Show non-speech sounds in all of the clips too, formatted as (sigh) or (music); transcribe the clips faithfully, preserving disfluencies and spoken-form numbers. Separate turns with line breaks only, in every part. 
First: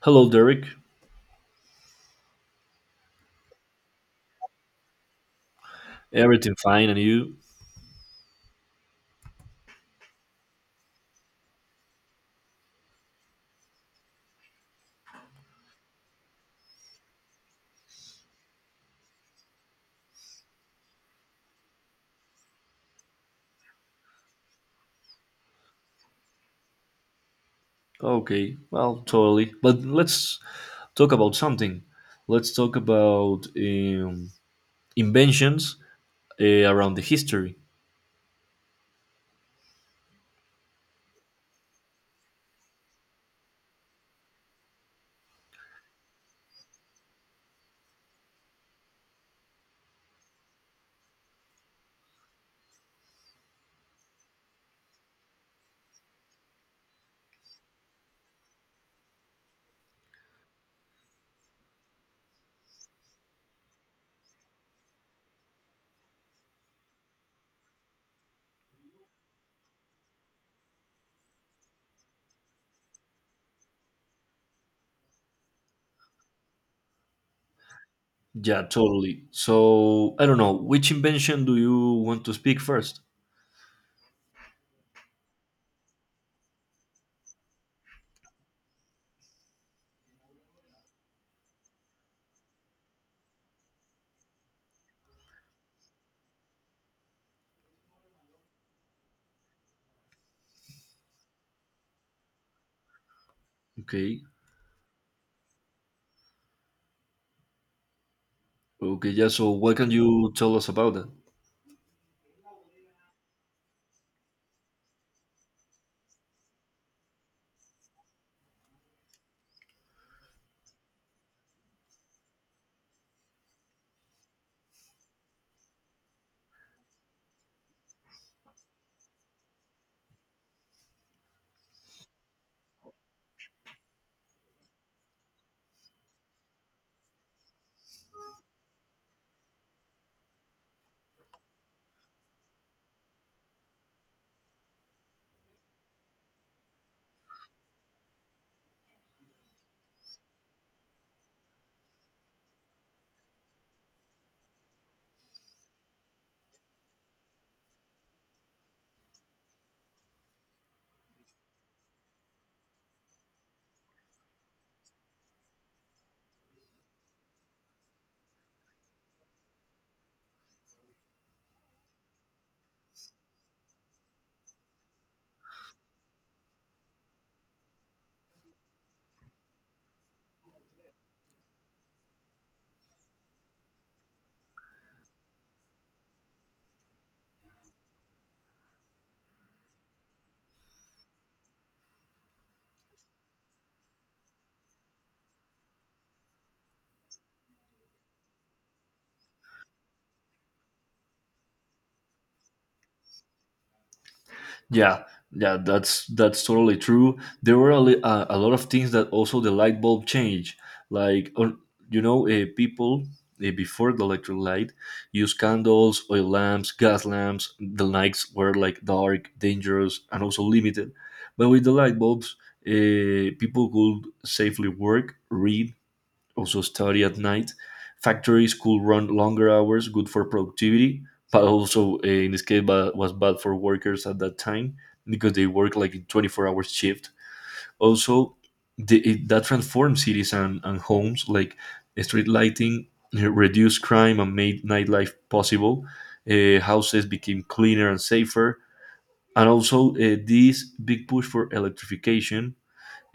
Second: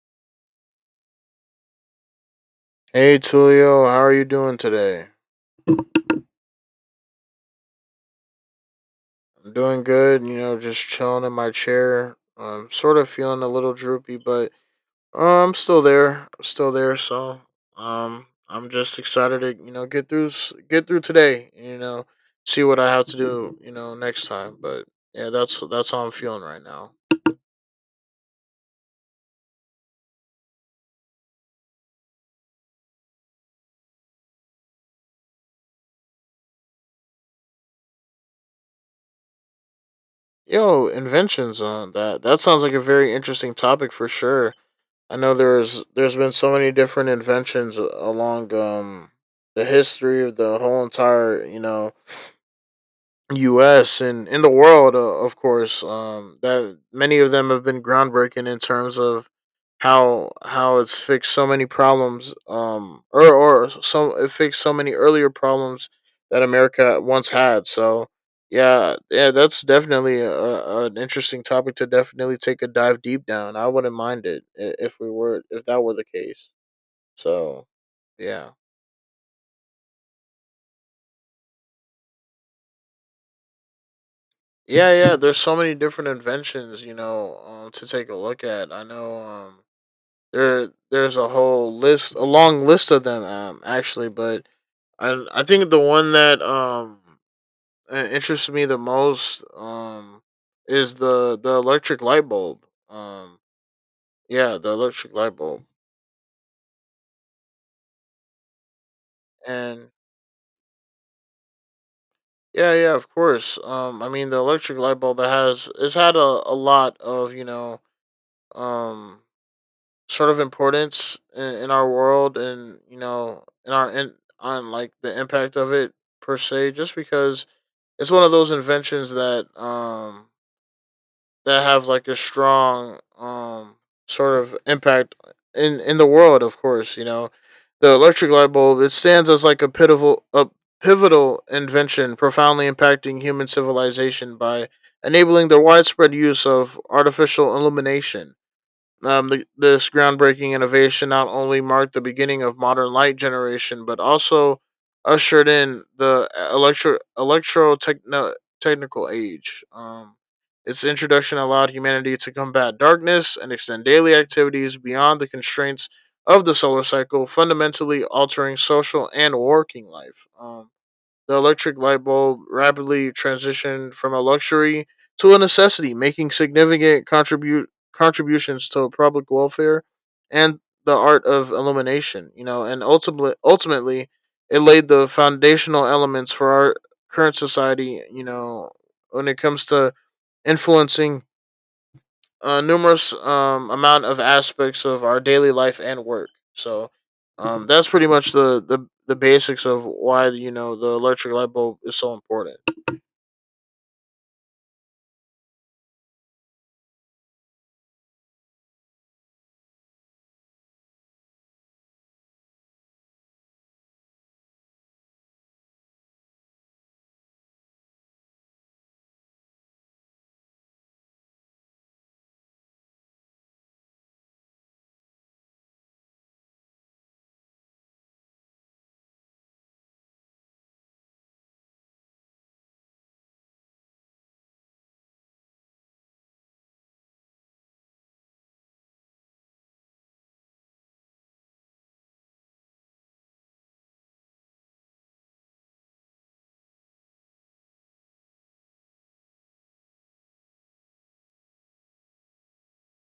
Hello, Derek.
Hey Tulio, how are you doing today?
Everything fine, and you?
I'm doing good, you know, just chilling in my chair. I'm sort of feeling a little droopy, but uh, I'm still there. I'm still there, so um I'm just excited to, you know, get through s- get through today, you know, see what I have to do, you know, next time, but yeah, that's that's how I'm feeling right now.
Okay, well, totally. But let's talk about something. Let's talk about um, inventions uh, around the history.
Yo, inventions on that. That sounds like a very interesting topic for sure. I know there's there's been so many different inventions along um the history of the whole entire, you know, U S and in the world, uh, of course, um, that many of them have been groundbreaking in terms of how how it's fixed so many problems, um, or or so it fixed so many earlier problems that America once had. So yeah, yeah, that's definitely a, a- an interesting topic to definitely take a dive deep down. I wouldn't mind it i- if we were, if that were the case. So yeah.
Yeah, totally. So, I don't know, which invention do you want to speak first?
Yeah, yeah. There's so many different inventions, you know, um, to take a look at. I know, um, there there's a whole list, a long list of them, um, actually. But I I think the one that um uh, interests me the most um is the the electric light bulb. Um,
Okay,
yeah, the electric light bulb,
okay, yeah, so what
and
can you tell us about that?
yeah, yeah, of course. Um, I mean, the electric light bulb, it has, it's had a, a lot of, you know, um sort of importance in, in our world, and, you know, in our, in, on like the impact of it per se, just because it's one of those inventions that um that have like a strong um sort of impact in in the world, of course, you know. The electric light bulb, it stands as like a pivotal a pivotal invention, profoundly impacting human civilization by enabling the widespread use of artificial illumination. um, the, this groundbreaking innovation not only marked the beginning of modern light generation, but also ushered in the electro electro technical age. Um, its introduction allowed humanity to combat darkness and extend daily activities beyond the constraints of the solar cycle, fundamentally altering social and working life. Um, the electric light bulb rapidly transitioned from a luxury to a necessity, making significant contribute contributions to public welfare and the art of illumination. You know, and ultimately, ultimately, it laid the foundational elements for our current society. You know, when it comes to influencing uh, numerous, um, amount of aspects of our daily life and work. So, um, that's pretty much the, the the basics of why, you know, the electric light bulb is so important.
Yeah, yeah, that's that's totally true. There were a, li- a, a lot of things that also the light bulb change, like or, you know, uh, people uh, before the electric light use candles, oil lamps, gas lamps. The nights were like dark, dangerous, and also limited. But with the light bulbs, uh, people could safely work, read, also study at night. Factories could run longer hours, good for productivity, but also uh, in this case ba- was bad for workers at that time because they work like in twenty-four hours shift. Also, the, it, that transformed cities and, and homes, like street lighting uh, reduced crime and made nightlife possible. Uh, houses became cleaner and safer. And also, uh, this big push for electrification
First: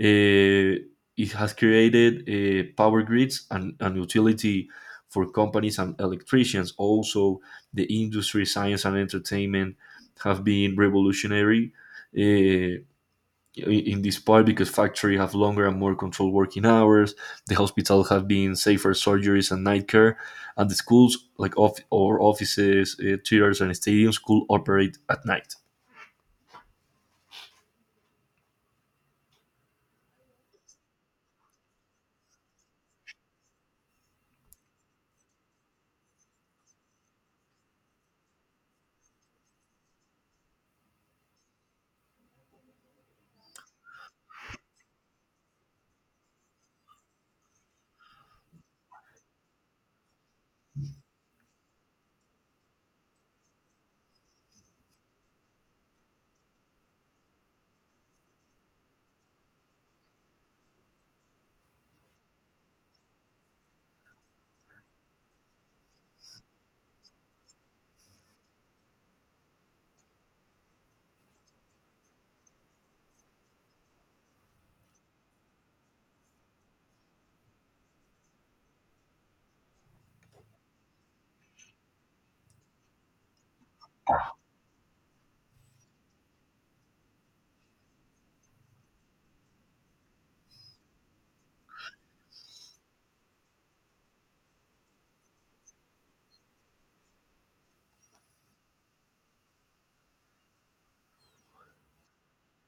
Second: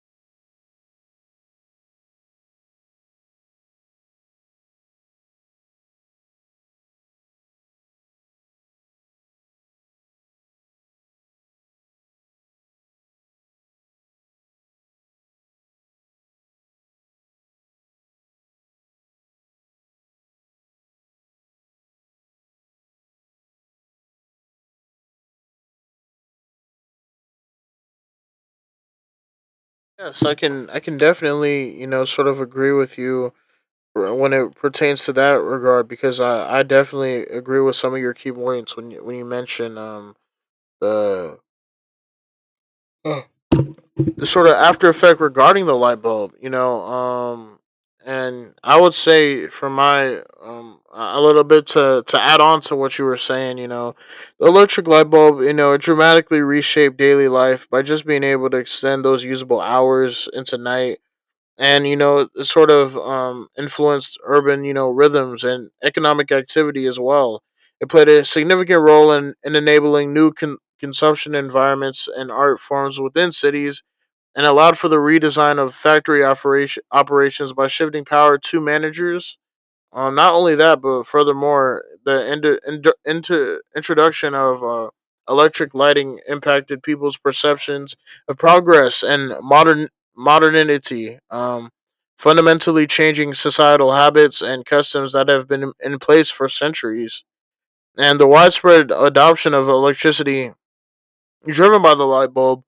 uh, it has created uh, power grids and, and utility for companies and electricians. Also, the industry, science, and entertainment have been revolutionary uh, in this part because factories have longer and more controlled working hours. The hospital have been safer surgeries and night care, and the schools like off- or offices, uh, theaters, and stadiums could operate at night.
Yes, I can, I can definitely, you know, sort of agree with you when it pertains to that regard, because I, I definitely agree with some of your key points when you, when you mention um the The sort of after effect regarding the light bulb, you know. Um, and I would say for my um a little bit to to add on to what you were saying, you know, the electric light bulb, you know, it dramatically reshaped daily life by just being able to extend those usable hours into night. And, you know, it sort of, um, influenced urban, you know, rhythms and economic activity as well. It played a significant role in, in enabling new con- consumption environments and art forms within cities, and allowed for the redesign of factory operation, operations by shifting power to managers. Um, not only that, but furthermore, the ind- ind- into introduction of uh, electric lighting impacted people's perceptions of progress and modern modernity, um, fundamentally changing societal habits and customs that have been in place for centuries. And the widespread adoption of electricity, driven by the light bulb,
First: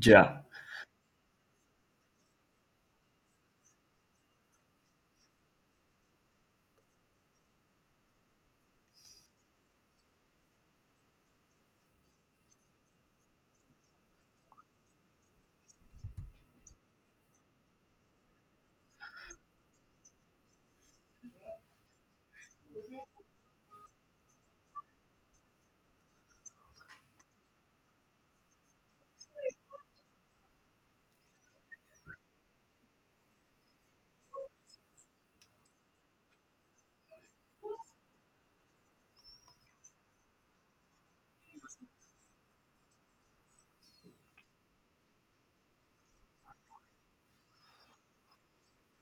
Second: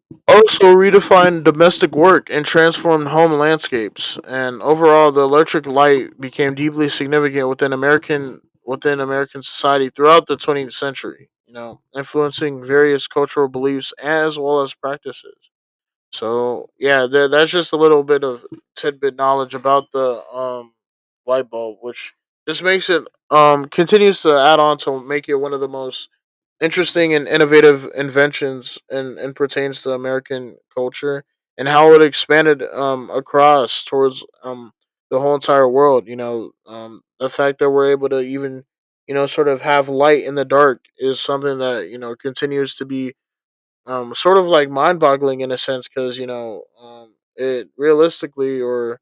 Yeah,
also redefined domestic work and transformed home landscapes. And overall, the electric light became deeply significant within American within American society throughout the twentieth century, you know, influencing various cultural beliefs as well as practices. So yeah, tha- that's just a little bit of tidbit knowledge about the um light bulb, which just makes it, um continues to add on to make it one of the most interesting and innovative inventions, and, and pertains to American culture and how it expanded, um, across towards, um, the whole entire world. You know, um, the fact that we're able to even, you know, sort of have light in the dark is something that, you know, continues to be, um, sort of like mind boggling in a sense, because, you know, um, it realistically or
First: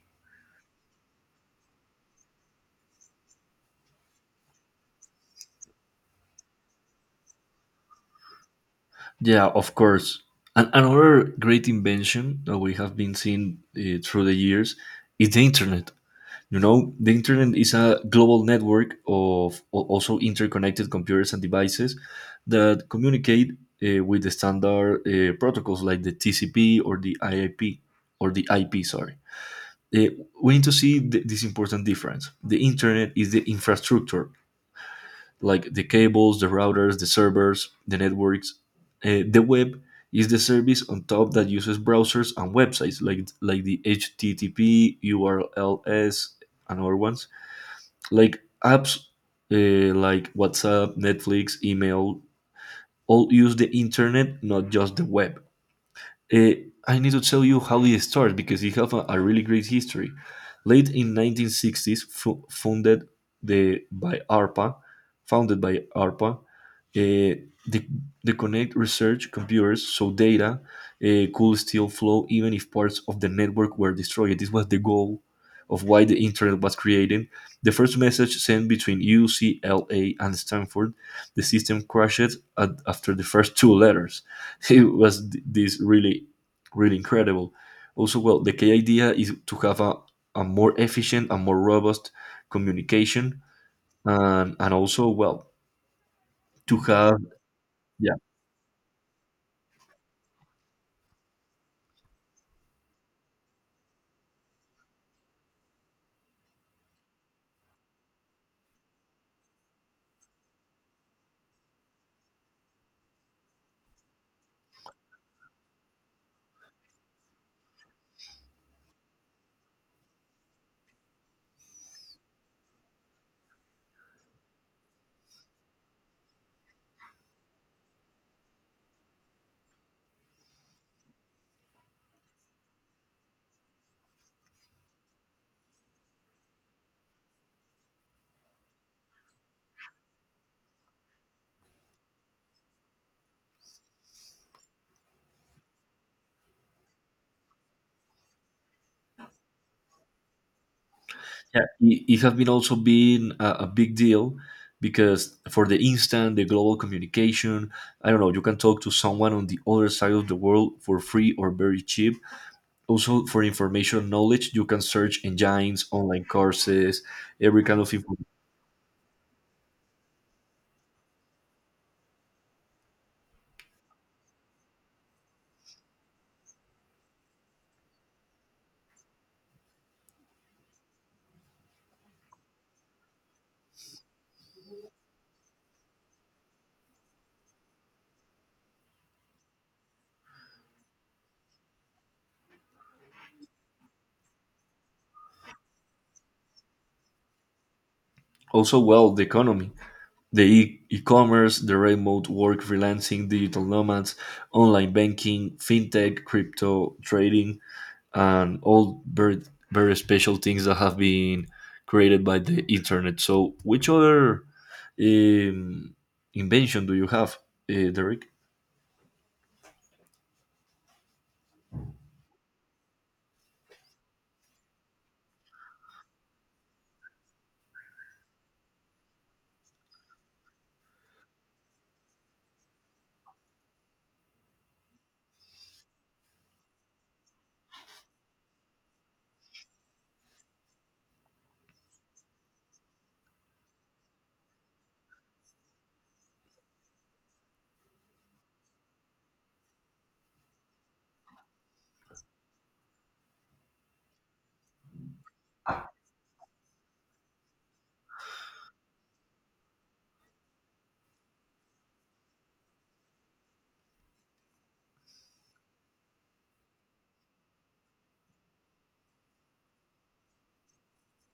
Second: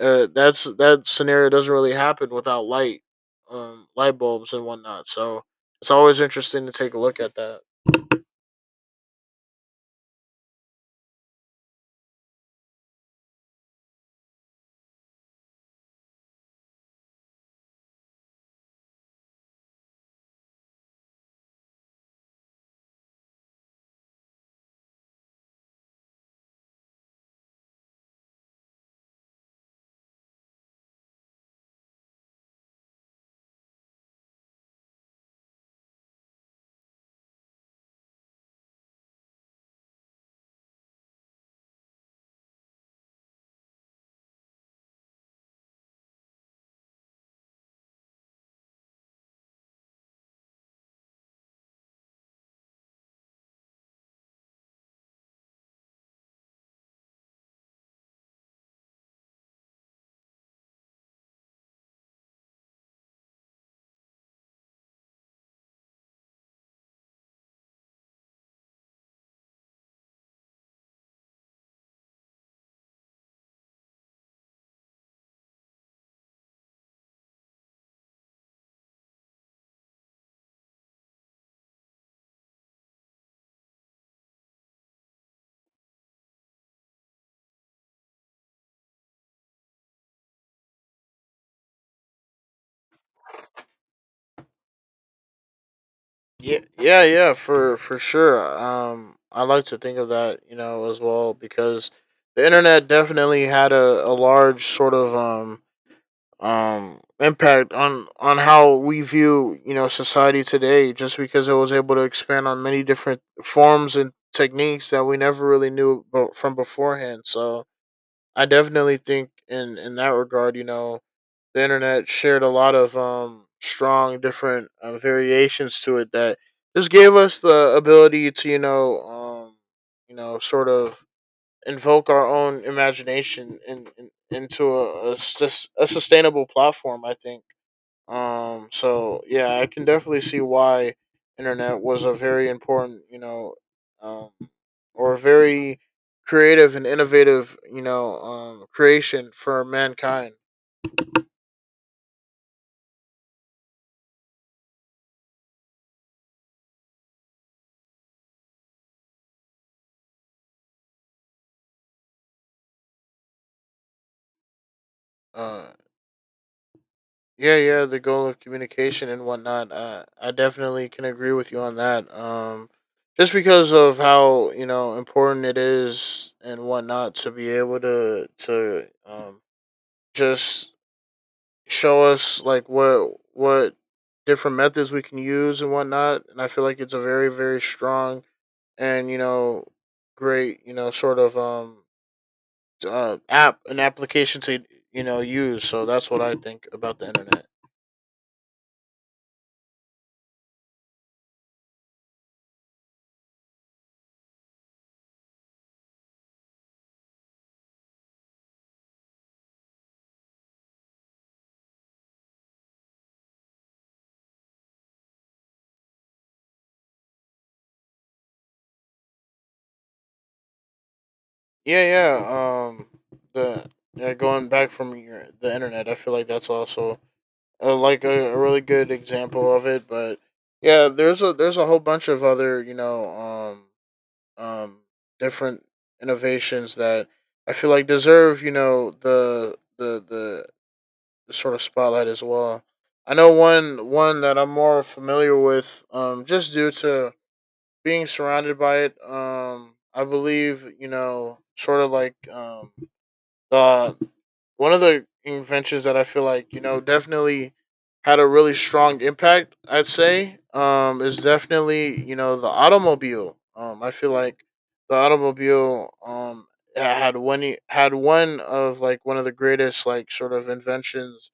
uh, that's that scenario doesn't really happen without light, um, light bulbs and whatnot. So it's always interesting to take a look at that.
Yeah, of course. And another great invention that we have been seeing uh, through the years is the internet. You know, the internet is a global network of al- also interconnected computers and devices that communicate uh, with the standard uh, protocols like the T C P or the I P or the I P. Sorry. Uh, we need to see th- this important difference. The internet is the infrastructure like the cables, the routers, the servers, the networks. Uh, the web is the service on top that uses browsers and websites like like the H T T P, U R Ls, and other ones. Like apps uh, like WhatsApp, Netflix, email, all use the internet, not just the web. Uh, I need to tell you how it starts because it have a, a really great history. Late in nineteen sixties, fu- funded the by ARPA, founded by ARPA, uh, the, the connect research computers so data uh, could still flow even if parts of the network were destroyed. This was the goal of why the internet was created. The first message sent between U C L A and Stanford, the system crashed at, after the first two letters. (laughs) It was this really really incredible. Also well, the key idea is to have a, a more efficient and more robust communication. And and also well,
Yeah,
to
yeah,
have.
yeah, for for
Yeah,
sure. Um, I like to think of that, you know, as well, because the internet definitely had a, a large sort of um um impact on on how we view, you know, society today. Just because it was able to expand on many different forms and techniques that we never really knew abo- from beforehand. So I definitely think in in that regard, you know, the internet shared a lot of, um, strong different, uh, variations to it, that just gave us the ability to, you know, um, you know, sort of invoke our own imagination in, in, into a, a, sus- a sustainable platform, I think, um, so yeah, I can definitely see why internet was a very important, you know, um, or very creative and innovative, you know, um, creation for mankind.
yeah, it, it has been also been a, a big deal because for the instant the global communication, I don't know, you can talk to someone on the other side of the world for free or very cheap. Also for information knowledge, you can search
uh,
engines online courses
Yeah,
every kind
yeah,
of
the
info.
goal of communication and whatnot. Uh, I definitely can agree with you on that. Um, just because of how, you know, important it is and whatnot to be able to to um, just show us like what what different methods we can use and whatnot. And I feel like it's a very very strong and, you know, great, you know, sort of, um uh, app an application to, you know, use. So that's what I think about the internet.
Also, well, the economy, the e- e-commerce, the remote work, freelancing, digital nomads, online banking, fintech, crypto trading, and all very, very special things that have been created by the internet. So, which other um, invention do you have, uh, Derek?
Yeah, yeah. Um, the yeah, going back from your, the internet, I feel like that's also, uh, like a, a really good example of it. But yeah, there's a there's a whole bunch of other, you know, um um different innovations that I feel like deserve, you know, the the the, the sort of spotlight as well. I know one one that I'm more familiar with, um, just due to being surrounded by it. Um, I believe, you know, sort of like, um, uh, one of the inventions that I feel like, you know, definitely had a really strong impact. I'd say, um, is definitely, you know, the automobile. Um, I feel like the automobile, um had one had one of like one of the greatest like sort of inventions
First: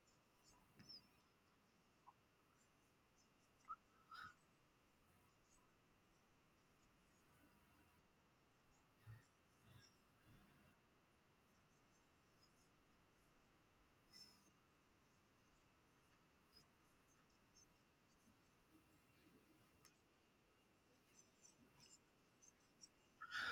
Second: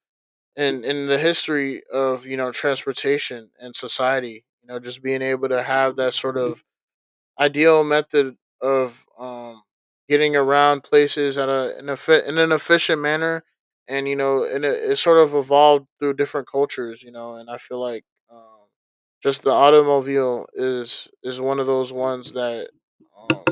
in in the history of, you know, transportation and society. You know, just being able to have that sort of ideal method of, um, getting around places at a in, a fit, in an efficient manner, and, you know, and it, it sort of evolved through different cultures, you know. And I feel like, um, just the automobile is is one of those ones that, um,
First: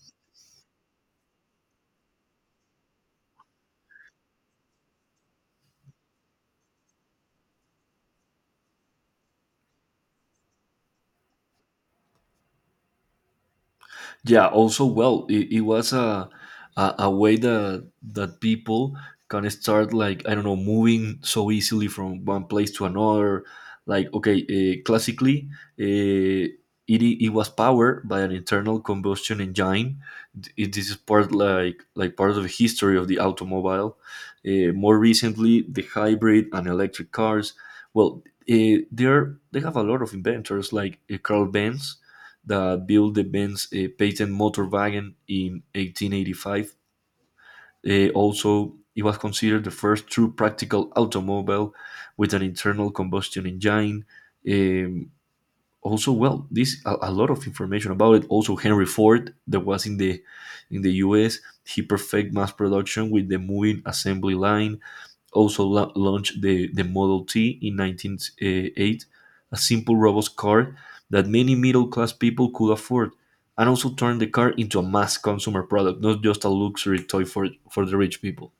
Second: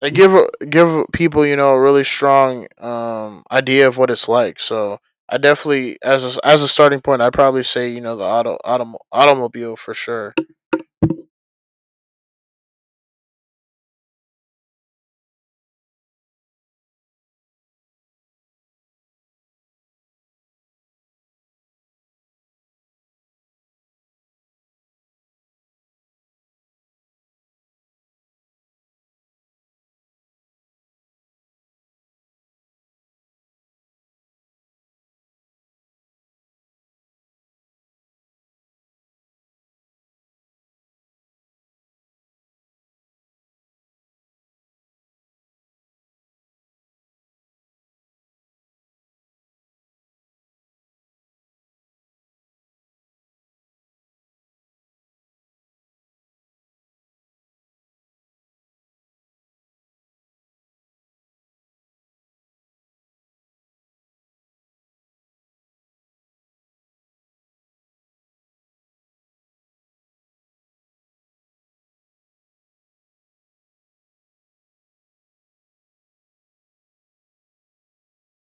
they give give people, you know, a really strong, um, idea of what it's like. So. I definitely, as a, as a starting point, I'd probably say, you know, the auto, autom- automobile for sure.
Yeah. Also, well, it, it was a, a a way that that people can start, like, I don't know, moving so easily from one place to another. Like, okay, uh, classically, uh, it i- it was powered by an internal combustion engine. D- It, this is part like like part of the history of the automobile. Uh, more recently, the hybrid and electric cars. Well, uh, they're they have a lot of inventors like uh, Carl Benz that built the Benz uh, patent motorwagen in eighteen eighty-five. Uh, also, it was considered the first true practical automobile with an internal combustion engine. Um, Also, well, this a, a lot of information about it. Also, Henry Ford, that was in the in the U S, he perfected mass production with the moving assembly line, also la- launched the, the Model T in nineteen oh eight, a simple robot car that many middle class people could afford, and also turned the car into a mass consumer product, not just a luxury toy for, for the rich people.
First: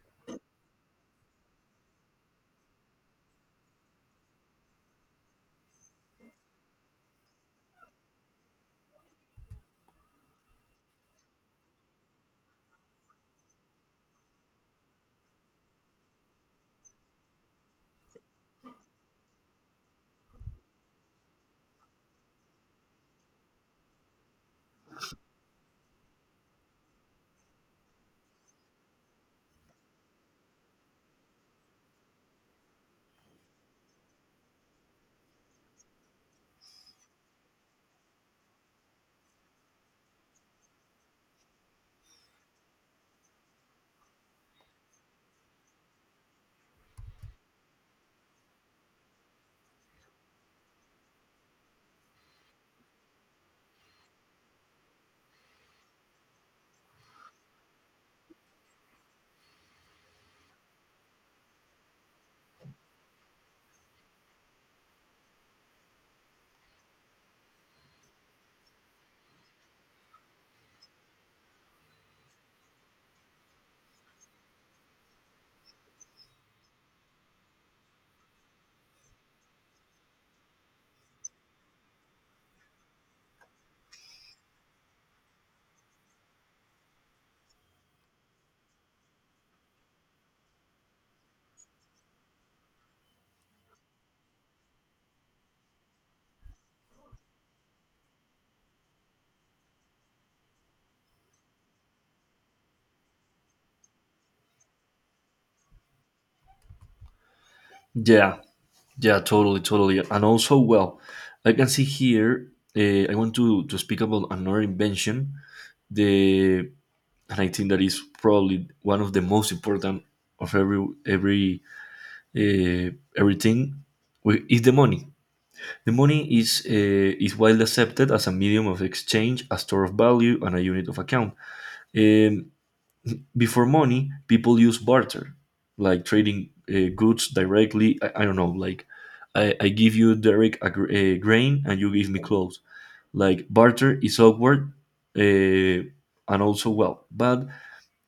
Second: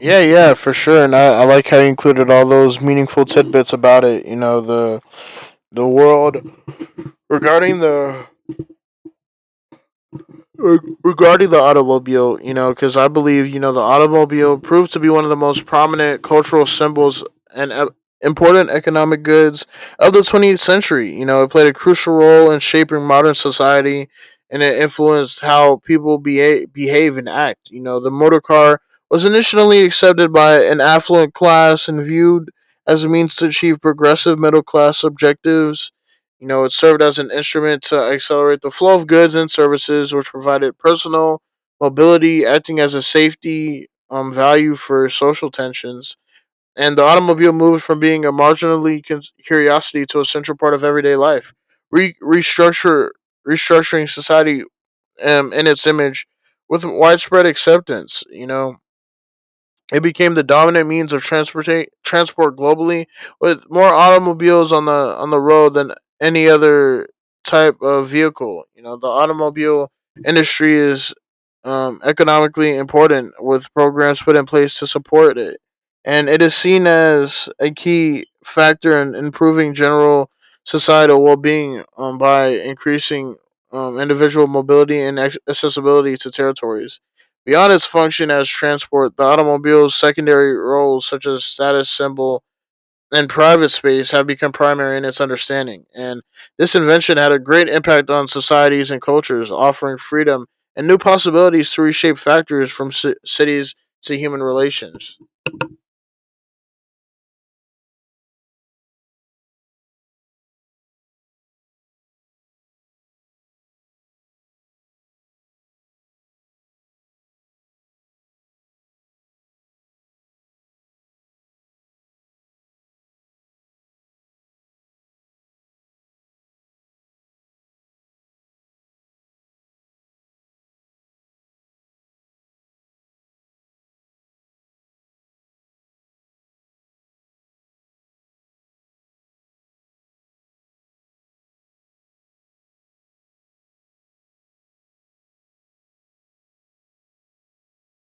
Yeah, yeah, for sure. And I, I like how you included all those meaningful tidbits about it. You know, the the world regarding the Reg- regarding the automobile, you know, because I believe, you know, the automobile proved to be one of the most prominent cultural symbols and e- important economic goods of the twentieth century. You know, it played a crucial role in shaping modern society, and it influenced how people behave, behave and act. You know, the motor car was initially accepted by an affluent class and viewed as a means to achieve progressive middle class objectives. You know, it served as an instrument to accelerate the flow of goods and services, which provided personal mobility, acting as a safety, um, value for social tensions. And the automobile moved from being a marginally con- curiosity to a central part of everyday life, Re- restructure restructuring society, um, in its image, with widespread acceptance. You know, it became the dominant means of transport transport globally, with more automobiles on the on the road than any other type of vehicle. You know, the automobile industry is, um, economically important, with programs put in place to support it, and it is seen as a key factor in improving general societal well being, um, by increasing, um, individual mobility and accessibility to territories. Beyond its function as transport, the automobile's secondary roles such as status symbol and private space have become primary in its understanding, and this invention had a great impact on societies and cultures, offering freedom and new possibilities to reshape factors from ci- cities to human relations.
Yeah, yeah, totally, totally. And also, well, I can see here, uh, I want to, to speak about another invention, the and I think that is probably one of the most important of every every uh, everything we- is the money. The money is, uh, is widely accepted as a medium of exchange, a store of value, and a unit of account. Um, Before money, people use barter, like trading uh, goods directly. I, I don't know, like, I, I give you direct a, gr- a grain and you give me clothes. Like barter is awkward uh, and also well, but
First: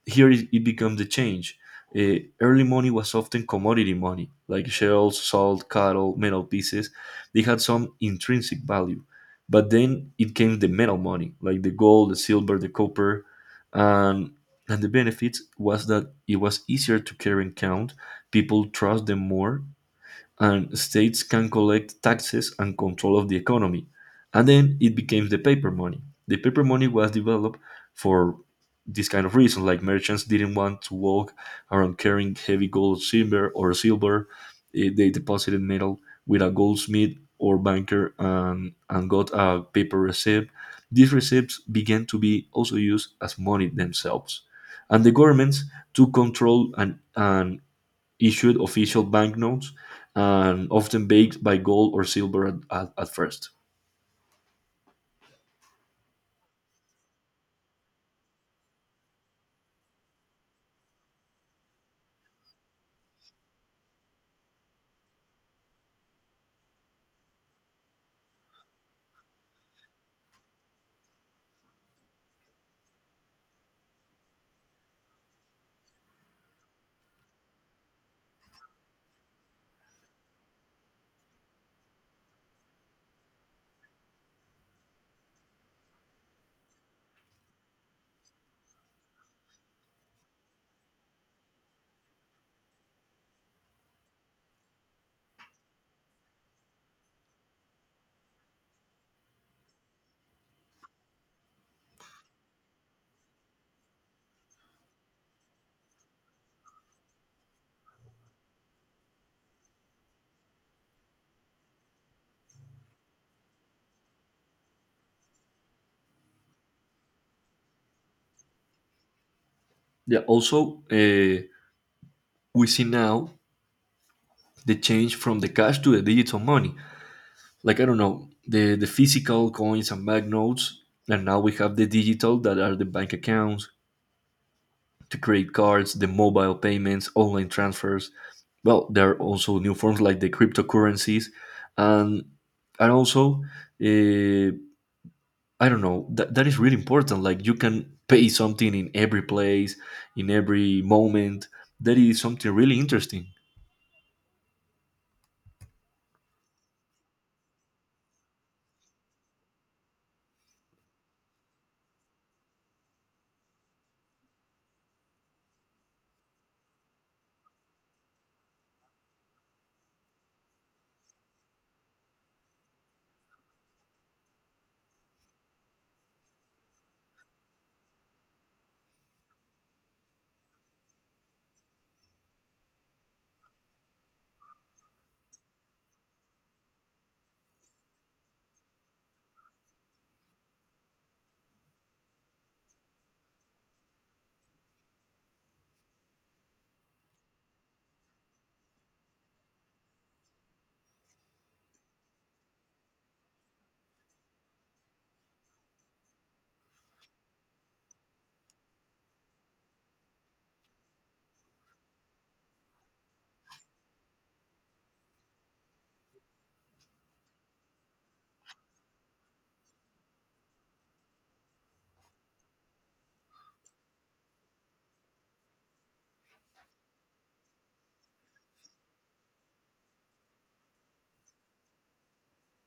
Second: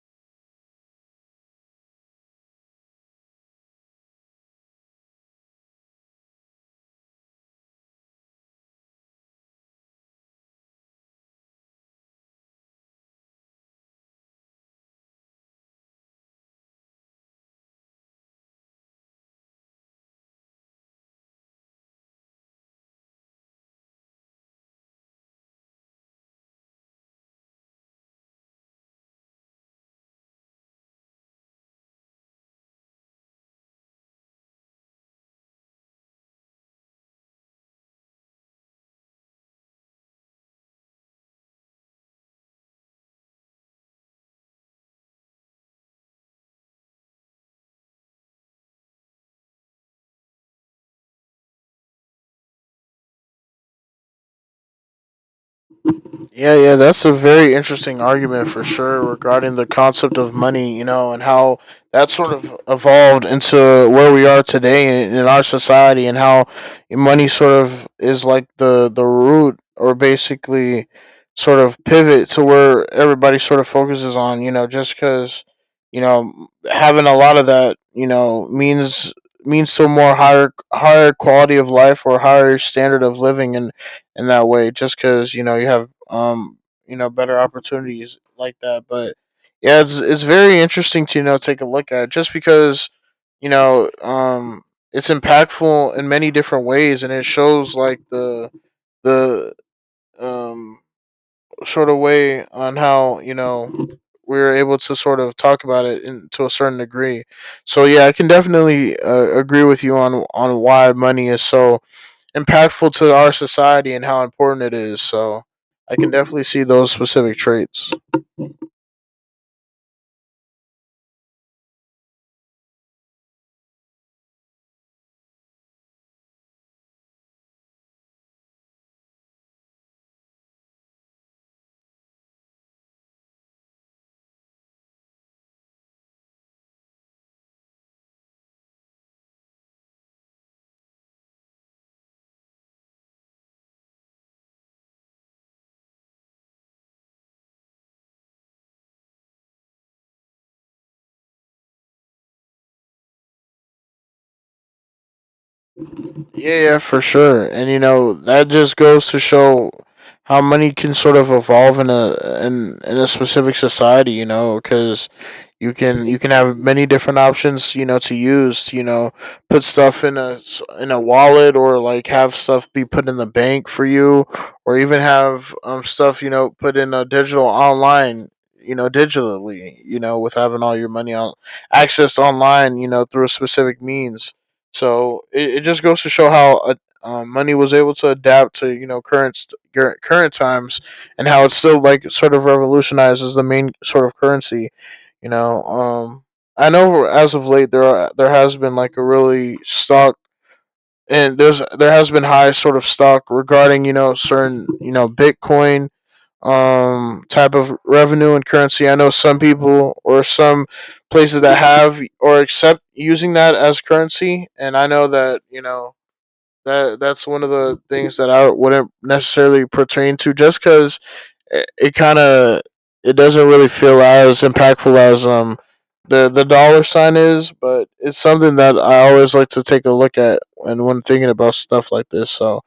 here it, it becomes the change. Uh, early money was often commodity money, like shells, salt, cattle, metal pieces. They had some intrinsic value. But then it came the metal money, like the gold, the silver, the copper. And, and the benefits was that it was easier to carry and count. People trust them more and states can collect taxes and control of the economy. And then it became the paper money. The paper money was developed for this kind of reason, like merchants didn't want to walk around carrying heavy gold, silver, or silver. Eh, They deposited metal with a goldsmith or banker and, and got a paper receipt. These receipts began to be also used as money themselves. And the governments took control and, and issued official banknotes and often backed by gold or silver at, at, at first.
Yeah, yeah, that's a very interesting argument for sure regarding the concept of money, you know, and how that sort of evolved into where we are today in, in our society, and how money sort of is like the, the root, or basically sort of pivot to where everybody sort of focuses on, you know. Just because, you know, having a lot of that, you know, means means to a more higher higher quality of life or higher standard of living, and in that way, just because, you know, you have um you know better opportunities like that. But yeah, it's it's very interesting to, you know, take a look at, just because, you know, um it's impactful in many different ways, and it shows like the the um sort of way on how, you know, we were able to sort of talk about it in, to a certain degree. So yeah, I can definitely uh, agree with you on on why money is so impactful to our society and how important it is. So I can definitely see those specific traits.
Yeah, also, uh, we see now the change from the cash to the digital money. Like, I don't know, the, the physical coins and banknotes, and now we have the digital that are the bank accounts, the credit cards, the mobile payments, online transfers. Well, there are also new forms like the cryptocurrencies, and and also uh, I don't know. That that is really important. Like you can pay something in every place, in every moment. That is something really interesting.
Yeah, yeah, for sure. And you know, that just goes to show how money can sort of evolve in a in in a specific society. You know, because you can you can have many different options, you know, to use. You know, put stuff in a s- in a wallet, or like have stuff be put in the bank for you, or even have um stuff, you know, put in a digital online. You know, digitally, you know, with having all your money on accessed online, you know, through a specific means. So it, it just goes to show how uh, uh, money was able to adapt to, you know, current current times, and how it still like sort of revolutionizes the main sort of currency. You know, um, I know as of late there are, there has been like a really stock, and there's there has been high sort of stock regarding, you know, certain, you know, Bitcoin um type of revenue and currency. I know some people or some places that have or accept using that as currency, and I know that, you know, that that's one of the things that I wouldn't necessarily pertain to, just cuz it, it kind of, it doesn't really feel as impactful as um the the dollar sign is, but it's something that I always like to take a look at and when thinking about stuff like this. So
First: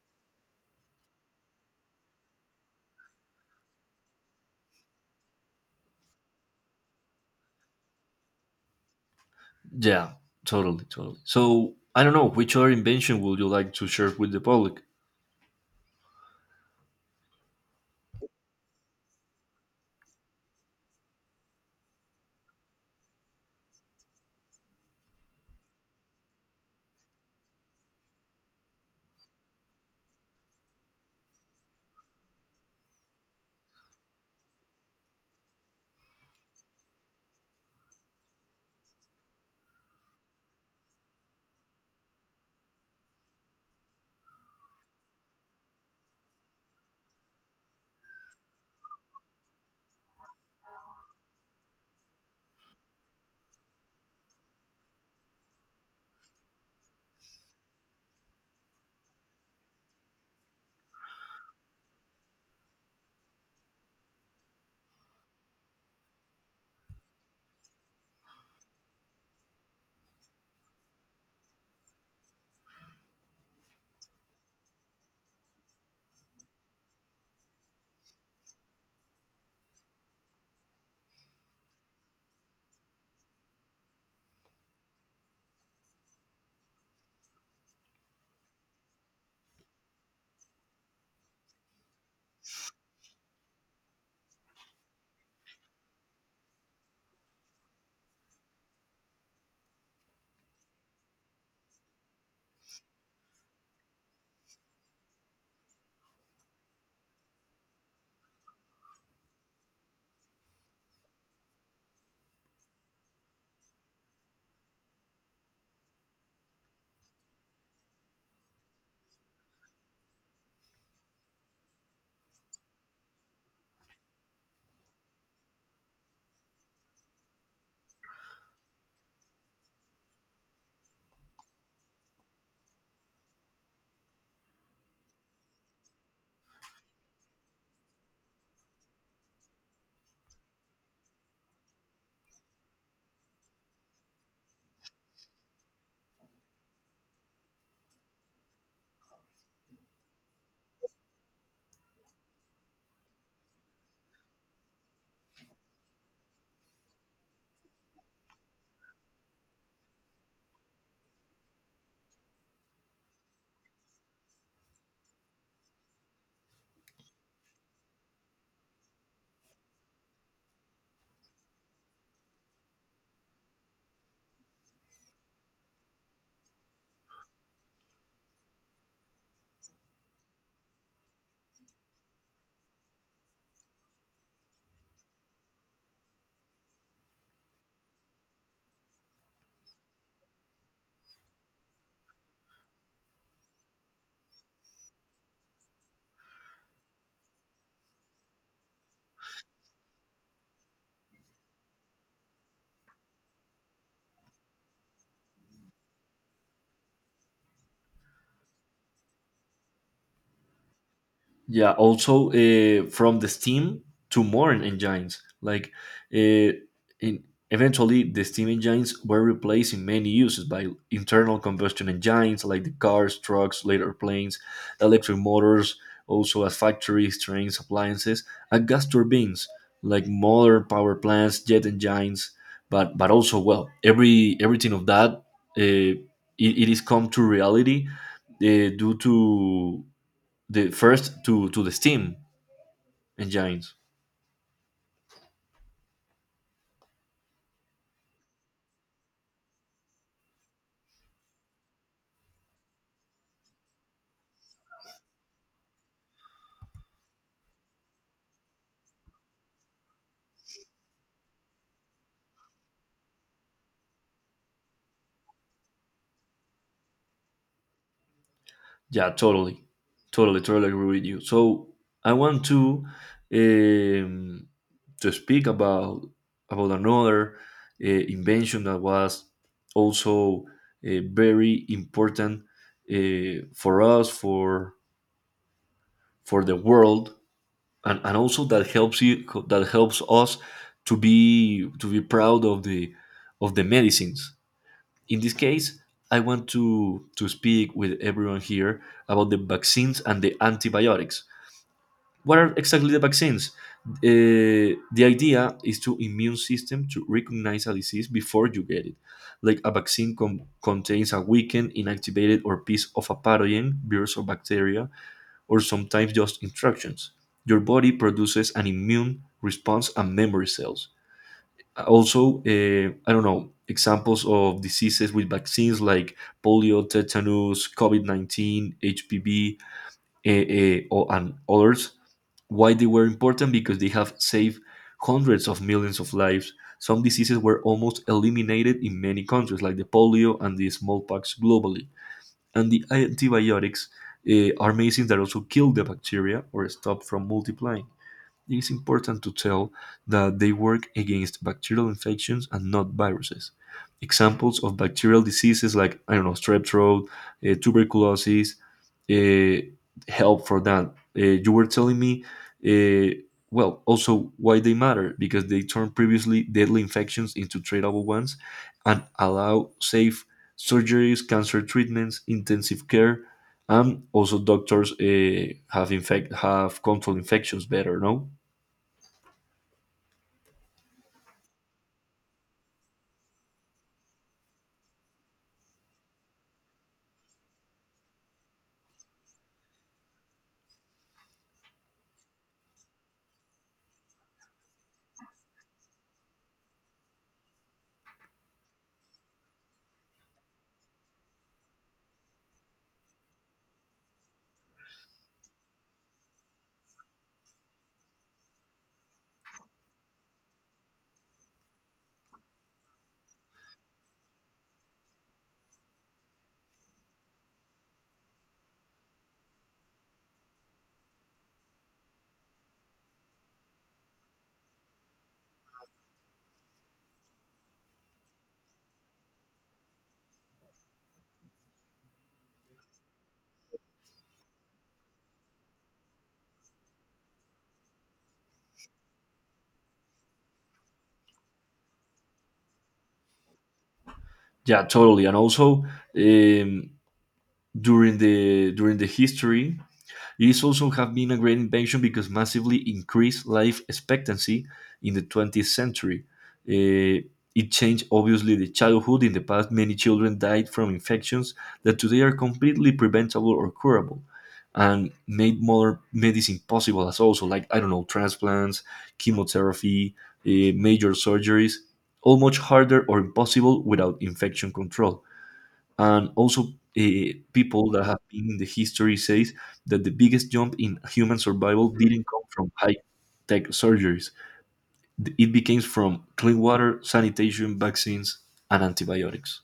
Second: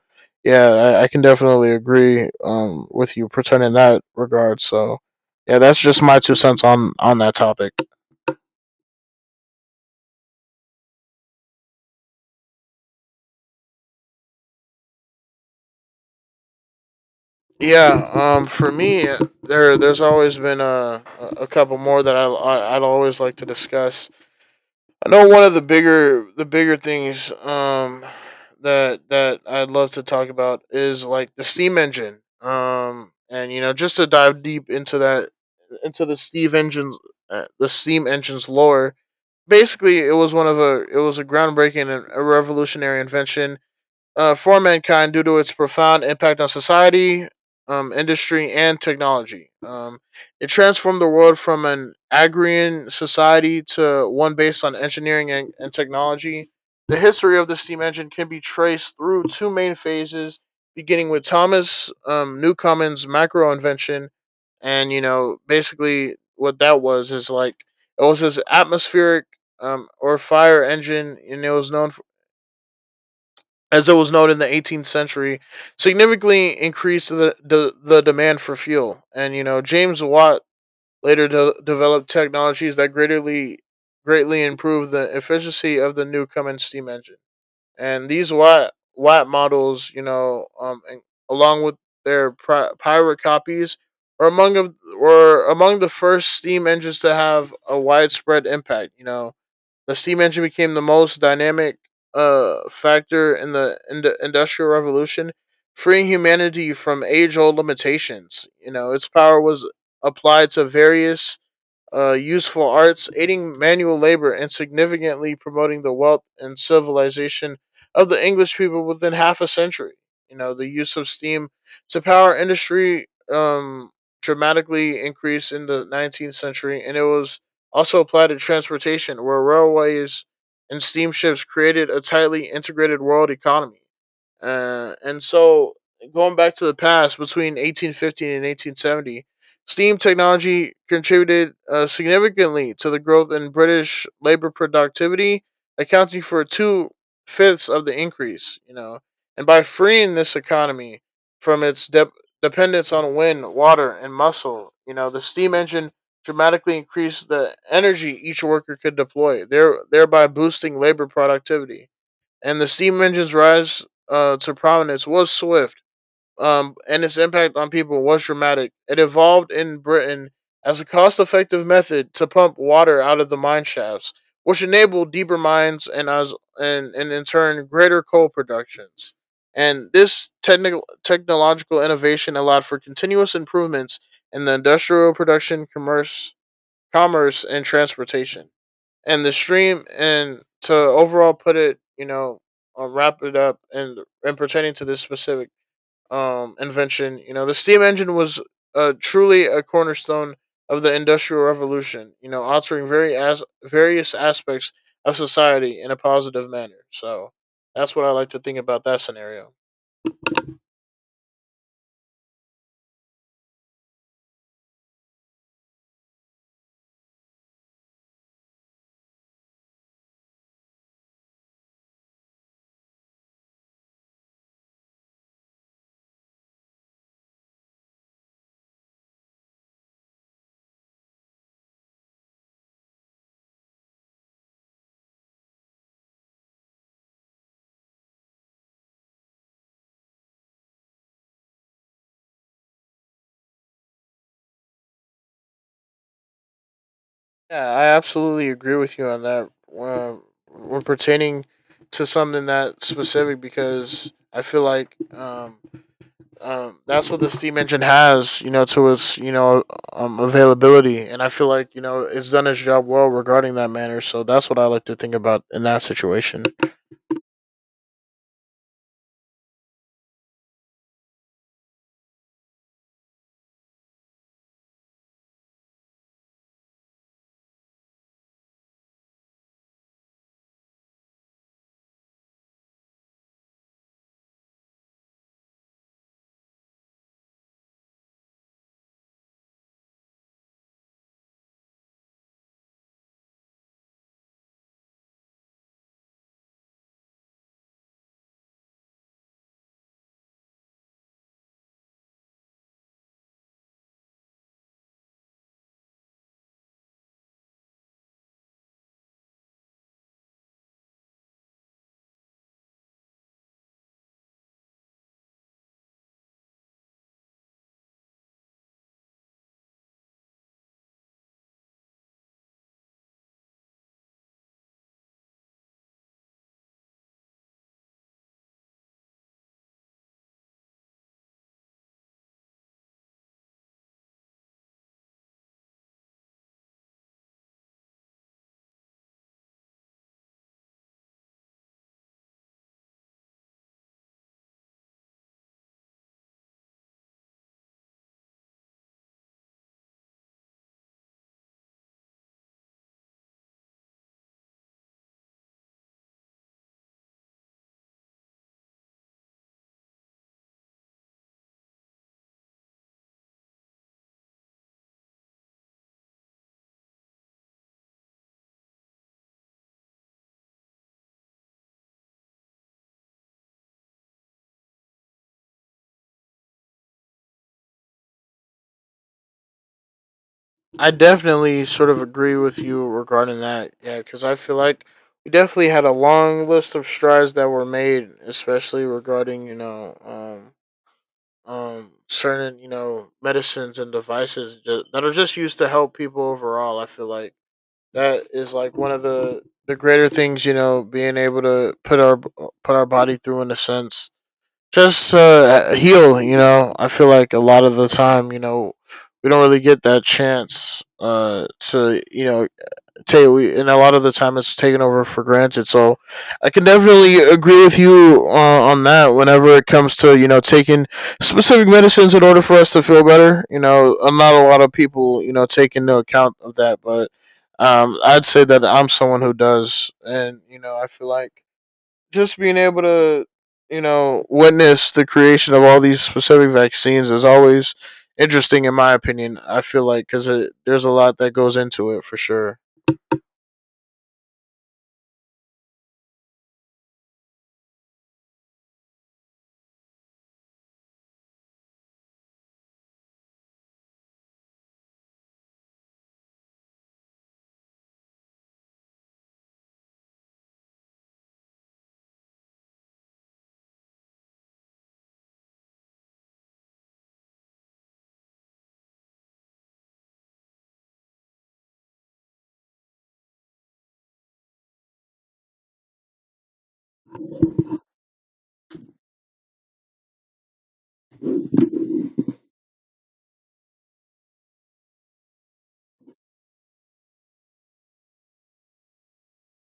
yeah, I, I can definitely agree um with you pertaining in that regard. So yeah, that's just my two cents on on that topic.
Yeah, totally, totally. So I don't know. Which other invention would you like to share with the public?
Yeah, um, for me, there there's always been a a couple more that I I- I'd always like to discuss. I know one of the bigger the bigger things um that that I'd love to talk about is like the steam engine. Um and you know, just to dive deep into that into the steam engines, uh, the steam engine's lore. Basically, it was one of a it was a groundbreaking and a revolutionary invention, uh, for mankind due to its profound impact on society, um, industry, and technology. Um, it transformed the world from an agrarian society to one based on engineering and, and technology. The history of the steam engine can be traced through two main phases, beginning with Thomas um, Newcomen's macro invention. And, you know, basically what that was is like it was his atmospheric um, or fire engine, and it was known as it was known in the eighteenth century, significantly increased the, the, the demand for fuel. And, you know, James Watt later de- developed technologies that greatly greatly improved the efficiency of the new Newcomen steam engine. And these Watt, Watt models, you know, um, and along with their pri- pirate copies, are among of were among the first steam engines to have a widespread impact. You know, the steam engine became the most dynamic uh, factor in the in- the industrial revolution, freeing humanity from age-old limitations. You know, its power was applied to various uh, useful arts, aiding manual labor, and significantly promoting the wealth and civilization of the English people within half a century. You know, the use of steam to power industry um, dramatically increased in the nineteenth century, and it was also applied to transportation, where railways and steamships created a tightly integrated world economy. Uh, and so going back to the past, between eighteen fifteen and eighteen seventy, steam technology contributed uh, significantly to the growth in British labor productivity, accounting for two fifths of the increase. You know, and by freeing this economy from its de- dependence on wind, water, and muscle, you know, the steam engine dramatically increased the energy each worker could deploy, there- thereby boosting labor productivity, and the steam engine's rise uh, to prominence was swift, um, and its impact on people was dramatic. It evolved in Britain as a cost effective method to pump water out of the mine shafts, which enabled deeper mines, and, as, and, and in turn greater coal productions. And this technical technological innovation allowed for continuous improvements in the industrial production, commerce, commerce, and transportation, and the stream and to overall put it, you know, uh, wrap it up, and and pertaining to this specific um invention, you know, the steam engine was uh, truly a cornerstone of the industrial revolution, you know, altering very as various aspects of society in a positive manner. So that's what I like to think about that scenario.
Yeah, also uh, from the steam to more engines. Like, uh, in, eventually, the steam engines were replaced in many uses by internal combustion engines, like the cars, trucks, later planes, electric motors, also at factories, trains, appliances, and gas turbines, like modern power plants, jet engines. But but also, well, every everything of that, uh, it, it is come to reality uh, due to the first to to the Steam engines.
Yeah, I absolutely agree with you on that. Uh, when pertaining to something that specific, because I feel like um, um, that's what the steam engine has, you know, to its, you know, um, availability, and I feel like, you know, it's done its job well regarding that manner. So that's what I like to think about in that situation.
Yeah, totally, totally, totally agree with you. So I want to um, to speak about about another uh, invention that was also uh, very important uh, for us for for the world and, and also that helps you that helps us to be to be proud of the of the medicines. In this case, I want to, to speak with everyone here about the vaccines and the antibiotics. What are exactly the vaccines? Uh, the idea is to immune system to recognize a disease before you get it. Like a vaccine com- contains a weakened, inactivated, or piece of a pathogen, virus, or bacteria, or sometimes just instructions. Your body produces an immune response and memory cells. Also, uh, I don't know, examples of diseases with vaccines like polio, tetanus, COVID nineteen, hpv, eh, eh, o- and others. Why they were important? Because they have saved hundreds of millions of lives. Some diseases were almost eliminated in many countries, like the polio and the smallpox globally. And the antibiotics, eh, are amazing that also kill the bacteria or stop from multiplying. It is important to tell that they work against bacterial infections and not viruses. Examples of bacterial diseases like, I don't know, strep throat, uh, tuberculosis, uh, help for that. Uh, you were telling me, uh, well, also why they matter, because they turn previously deadly infections into treatable ones and allow safe surgeries, cancer treatments, intensive care, and also doctors uh, have infect have controlled infections better. No,
I definitely sort of agree with you regarding that, yeah, because I feel like we definitely had a long list of strides that were made, especially regarding, you know, um, um certain, you know, medicines and devices ju- that are just used to help people overall. I feel like that is like one of the the greater things, you know, being able to put our put our body through in a sense, just uh heal, you know. I feel like a lot of the time, you know, we don't really get that chance uh to, you know, take, and a lot of the time it's taken over for granted. So I can definitely agree with you uh, on that. Whenever it comes to, you know, taking specific medicines in order for us to feel better, you know, uh, not a lot of people, you know, take into account of that. But um, I'd say that I'm someone who does, and you know, I feel like just being able to, you know, witness the creation of all these specific vaccines is always interesting, in my opinion. I feel like, because there's a lot that goes into it for sure.
yeah, totally. And also, um, during the during the history, it's also have been a great invention because massively increased life expectancy in the twentieth century. Uh, it changed obviously the childhood. In the past, many children died from infections that today are completely preventable or curable, and made modern medicine possible. As also, like, I don't know, transplants, chemotherapy, uh, major surgeries, all much harder or impossible without infection control. And also uh, people that have been in the history says that the biggest jump in human survival didn't come from high tech surgeries. It became from clean water, sanitation, vaccines, and antibiotics.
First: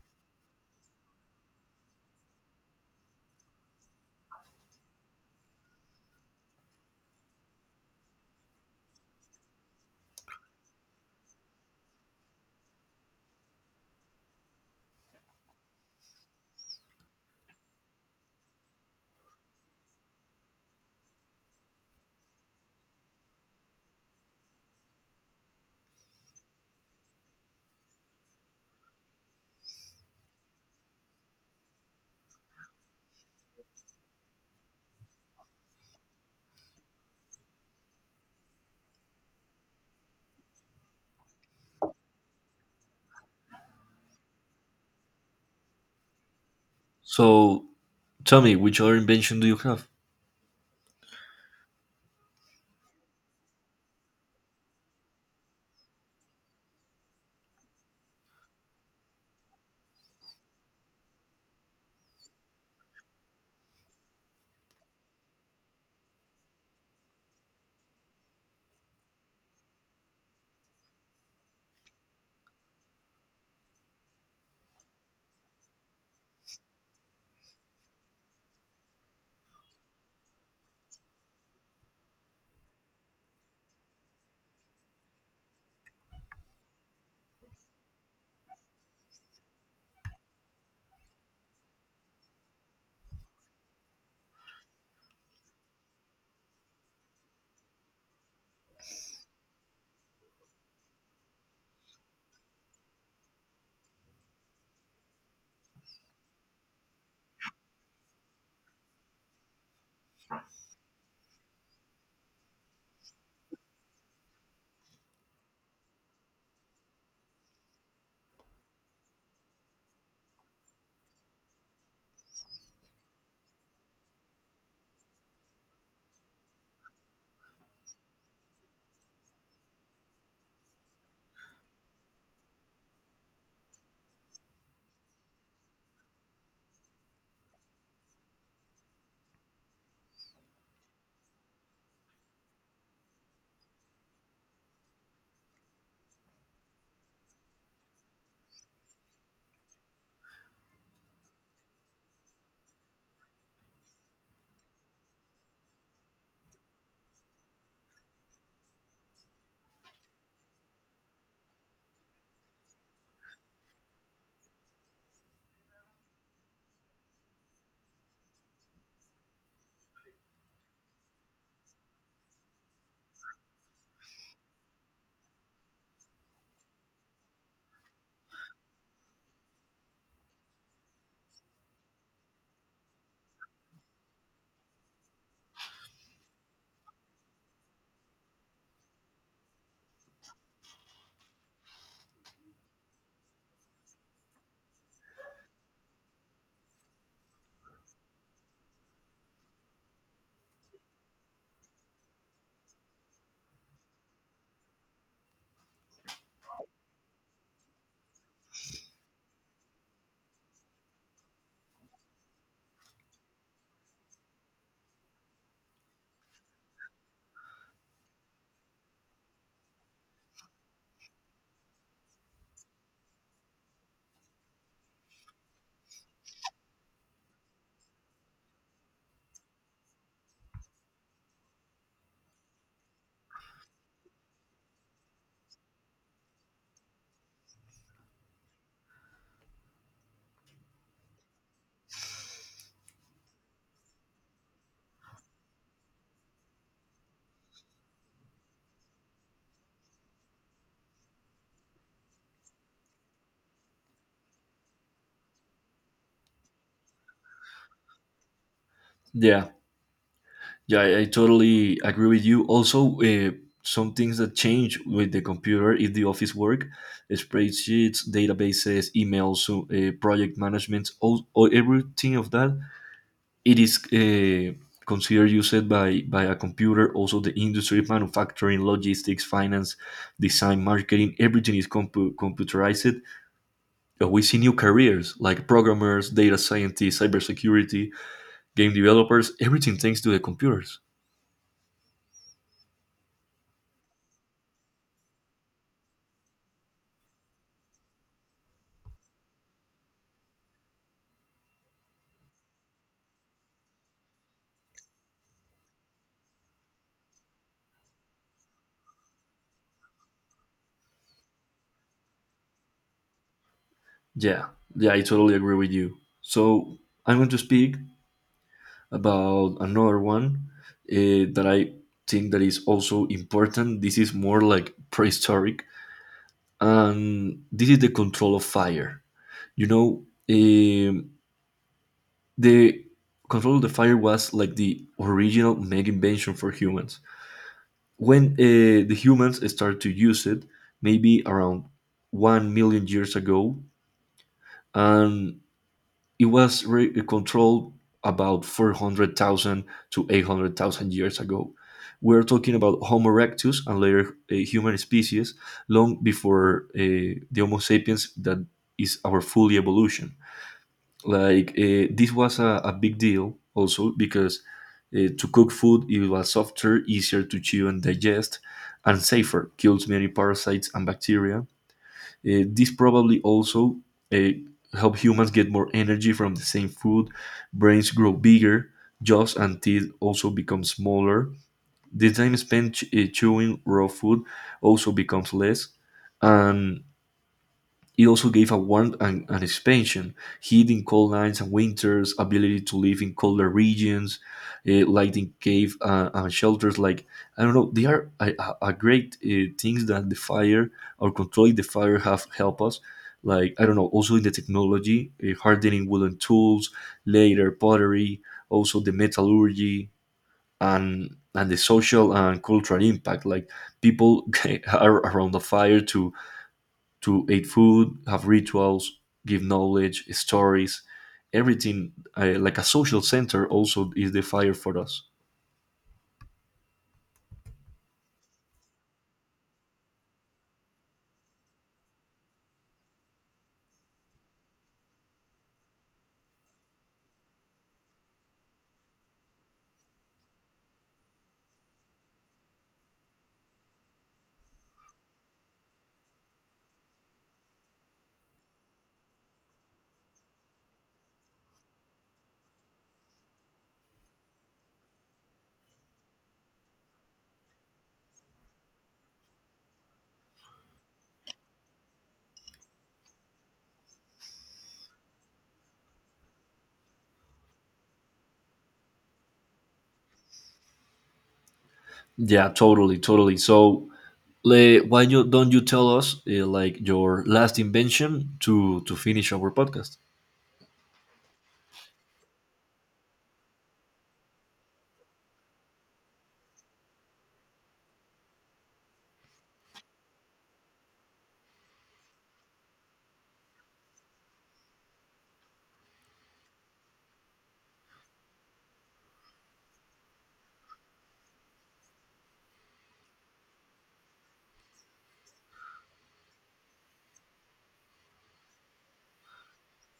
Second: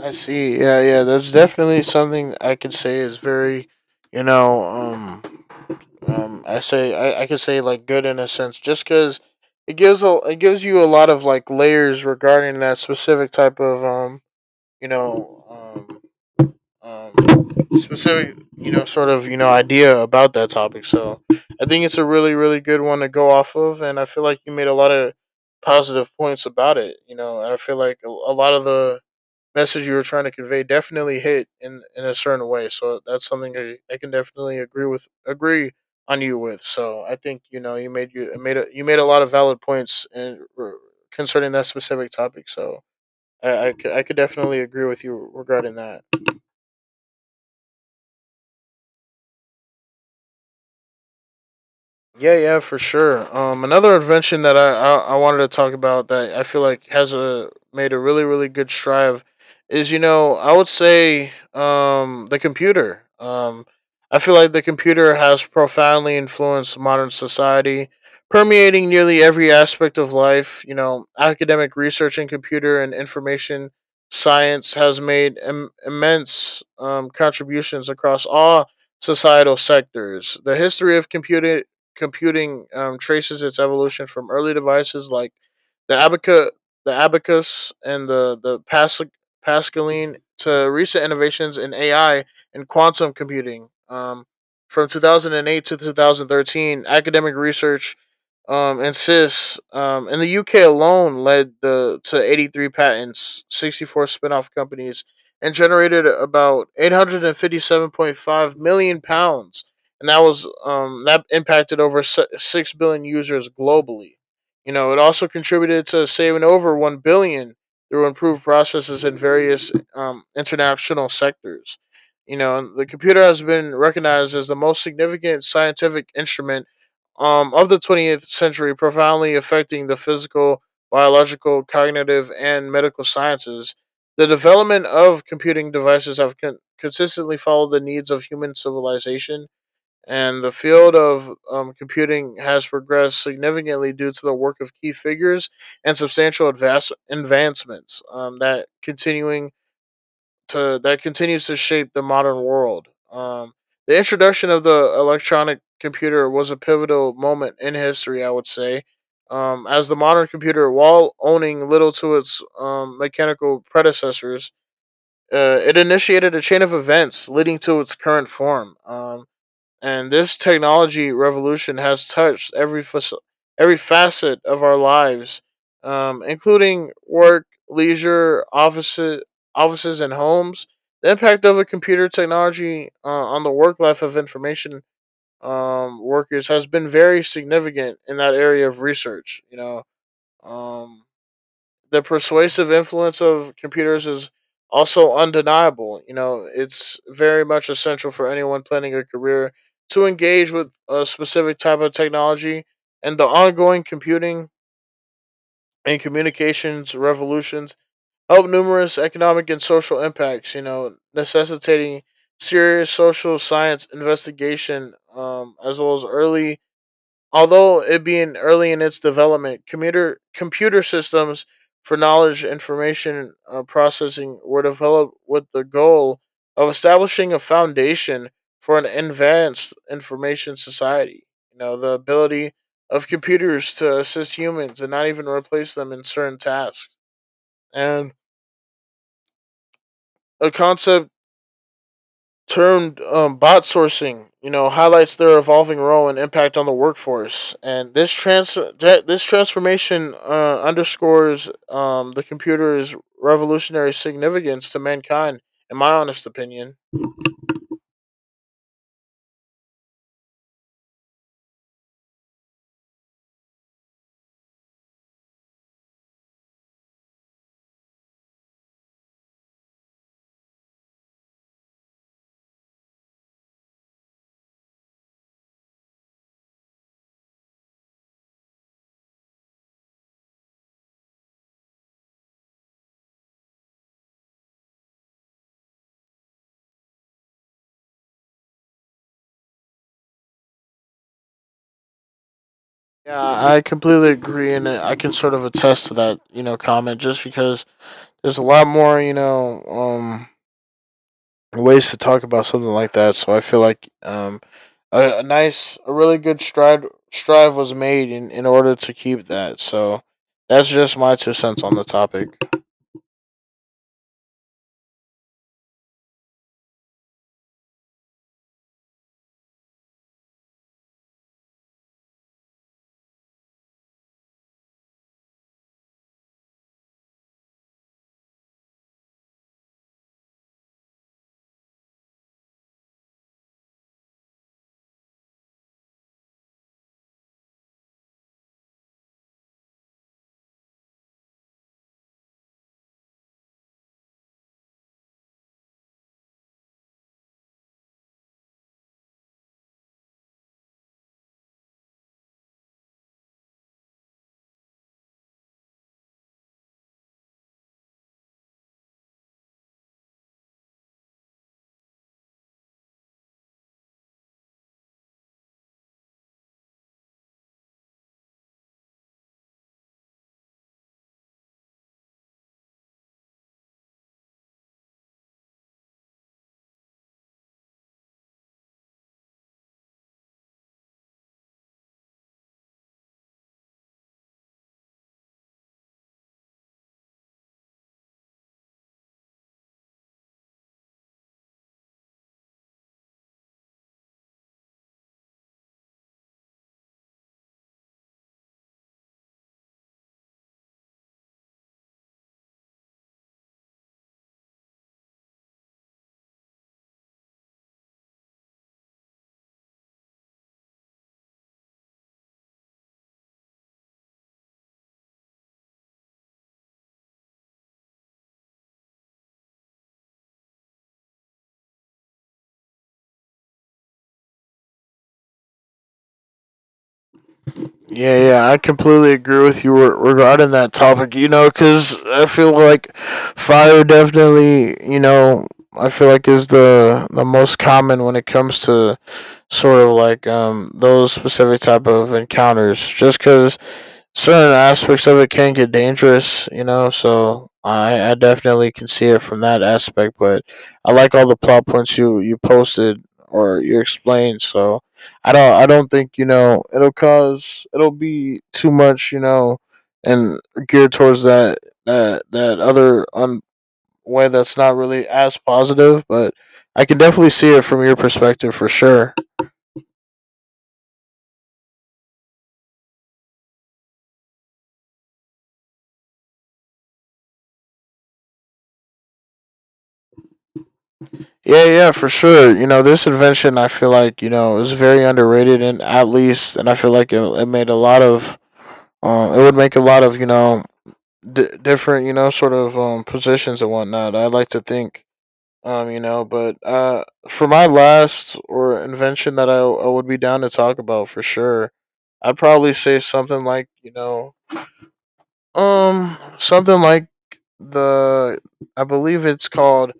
I see. Yeah, yeah. That's definitely something I could say is very, you know, um, um. I say I, I could say like good in a sense, just because it gives a it gives you a lot of like layers regarding that specific type of um, you know, um, um, specific, you know, sort of, you know, idea about that topic. So I think it's a really really good one to go off of, and I feel like you made a lot of positive points about it. You know, and I feel like a, a lot of the message you were trying to convey definitely hit in in a certain way. So that's something I, I can definitely agree with agree on you with. So I think you know you made you made a, you made a lot of valid points in, r- concerning that specific topic. So I, I, c- I could definitely agree with you regarding that.
So tell me, which other invention do you have?
Yeah, yeah, for sure. Um, another invention that I, I I wanted to talk about that I feel like has a made a really really good strive is, you know, I would say um the computer. Um, I feel like the computer has profoundly influenced modern society, permeating nearly every aspect of life. You know, academic research in computer and information science has made Im- immense um, contributions across all societal sectors. The history of computer computing um, traces its evolution from early devices like the abaca, the abacus, and the the Pascal, Pascaline to recent innovations in A I and quantum computing. Um, from two thousand eight to twenty thirteen, academic research um, insists um, in the U K alone led the to eighty-three patents, sixty-four spin-off companies, and generated about eight hundred fifty-seven point five million pounds. And that was um, that impacted over si- six billion users globally. You know, it also contributed to saving over one billion through improved processes in various um, international sectors. You know, the computer has been recognized as the most significant scientific instrument um, of the twentieth century, profoundly affecting the physical, biological, cognitive, and medical sciences. The development of computing devices have con- consistently followed the needs of human civilization, and the field of um, computing has progressed significantly due to the work of key figures and substantial advance- advancements um, that continuing to that continues to shape the modern world. Um, the introduction of the electronic computer was a pivotal moment in history, I would say, um, as the modern computer, while owning little to its um, mechanical predecessors, uh, it initiated a chain of events leading to its current form. Um, and this technology revolution has touched every fac- every facet of our lives, um, including work, leisure, offices, offices, and homes. The impact of a computer technology uh, on the work life of information um, workers has been very significant in that area of research. You know, um, the persuasive influence of computers is also undeniable. You know, it's very much essential for anyone planning a career to engage with a specific type of technology, and the ongoing computing and communications revolutions help numerous economic and social impacts, you know, necessitating serious social science investigation, um, as well as early although it being early in its development, computer computer systems for knowledge information uh, processing were developed with the goal of establishing a foundation for an advanced information society. You know, the ability of computers to assist humans and not even replace them in certain tasks. And a concept termed um, bot sourcing, you know, highlights their evolving role and impact on the workforce. And this trans- this transformation uh, underscores um, the computer's revolutionary significance to mankind, in my honest opinion.
Yeah, yeah, I, I totally agree with you. Also uh, some things that change with the computer is the office work, spreadsheets, databases, emails, so, uh, project management, all, all everything of that. It is uh, considered used by, by a computer. Also the industry, manufacturing, logistics, finance, design, marketing, everything is compu- computerized. But we see new careers like programmers, data scientists, cybersecurity, game developers, everything thanks to the computers.
Yeah, I completely agree, and I can sort of attest to that, you know, comment just because there's a lot more, you know, um, ways to talk about something like that. So I feel like um, a, a nice, a really good stride strive was made in, in order to keep that. So that's just my two cents on the topic.
Yeah, yeah, I totally agree with you. So I'm going to speak about another one uh, that I think that is also important. This is more like prehistoric, and this is the control of fire. You know, um, the control of the fire was like the original mega invention for humans. When uh, the humans started to use it, maybe around one million years ago, and it was re- eh, controlled about four hundred thousand to eight hundred thousand years ago. We're talking about Homo erectus and later uh, human species long before uh, the Homo sapiens that is our full evolution. Like uh, this was a, a big deal also because uh, to cook food it was softer, easier to chew and digest, and safer. Kills many parasites and bacteria. Uh, this probably also uh, help humans get more energy from the same food. Brains grow bigger, jaws and teeth also become smaller. The time spent ch- uh, chewing raw food also becomes less, and it also gave a warmth and, and expansion, heat in cold nights and winters, ability to live in colder regions, uh, lighting cave uh, and shelters. Like, I don't know, they are a, a a great uh, things that the fire or controlling the fire have helped us. Like, I don't know, also in the technology, uh, hardening wooden tools, later pottery, also the metallurgy and and the social and cultural impact. Like, people (laughs) are around the fire to to eat food, have rituals, give knowledge, stories, everything uh, like a social center also is the fire for us.
Yeah, yeah, I completely agree with you regarding that topic. You know, because I feel like fire definitely, you know, I feel like is the the most common when it comes to sort of like um those specific type of encounters, just because certain aspects of it can get dangerous. You know so i i definitely can see it from that aspect, but I like all the plot points you you posted or you explained. So i don't i don't think you know it'll cause it'll be too much you know And geared towards that that that other um, way that's not really as positive. But I can definitely see it from your perspective for sure.
Yeah, totally, totally. So, le, why you, don't you tell us uh, like your last invention to to finish our podcast?
Yeah, yeah, for sure. You know, this invention I feel like, you know, is very underrated, and at least, and I feel like it, it made a lot of um it would make a lot of, you know, d- different, you know, sort of um positions and whatnot. I like to think um, you know, but uh for my last or invention that I, I would be down to talk about for sure, I'd probably say something like, you know, um, something like the I believe it's called,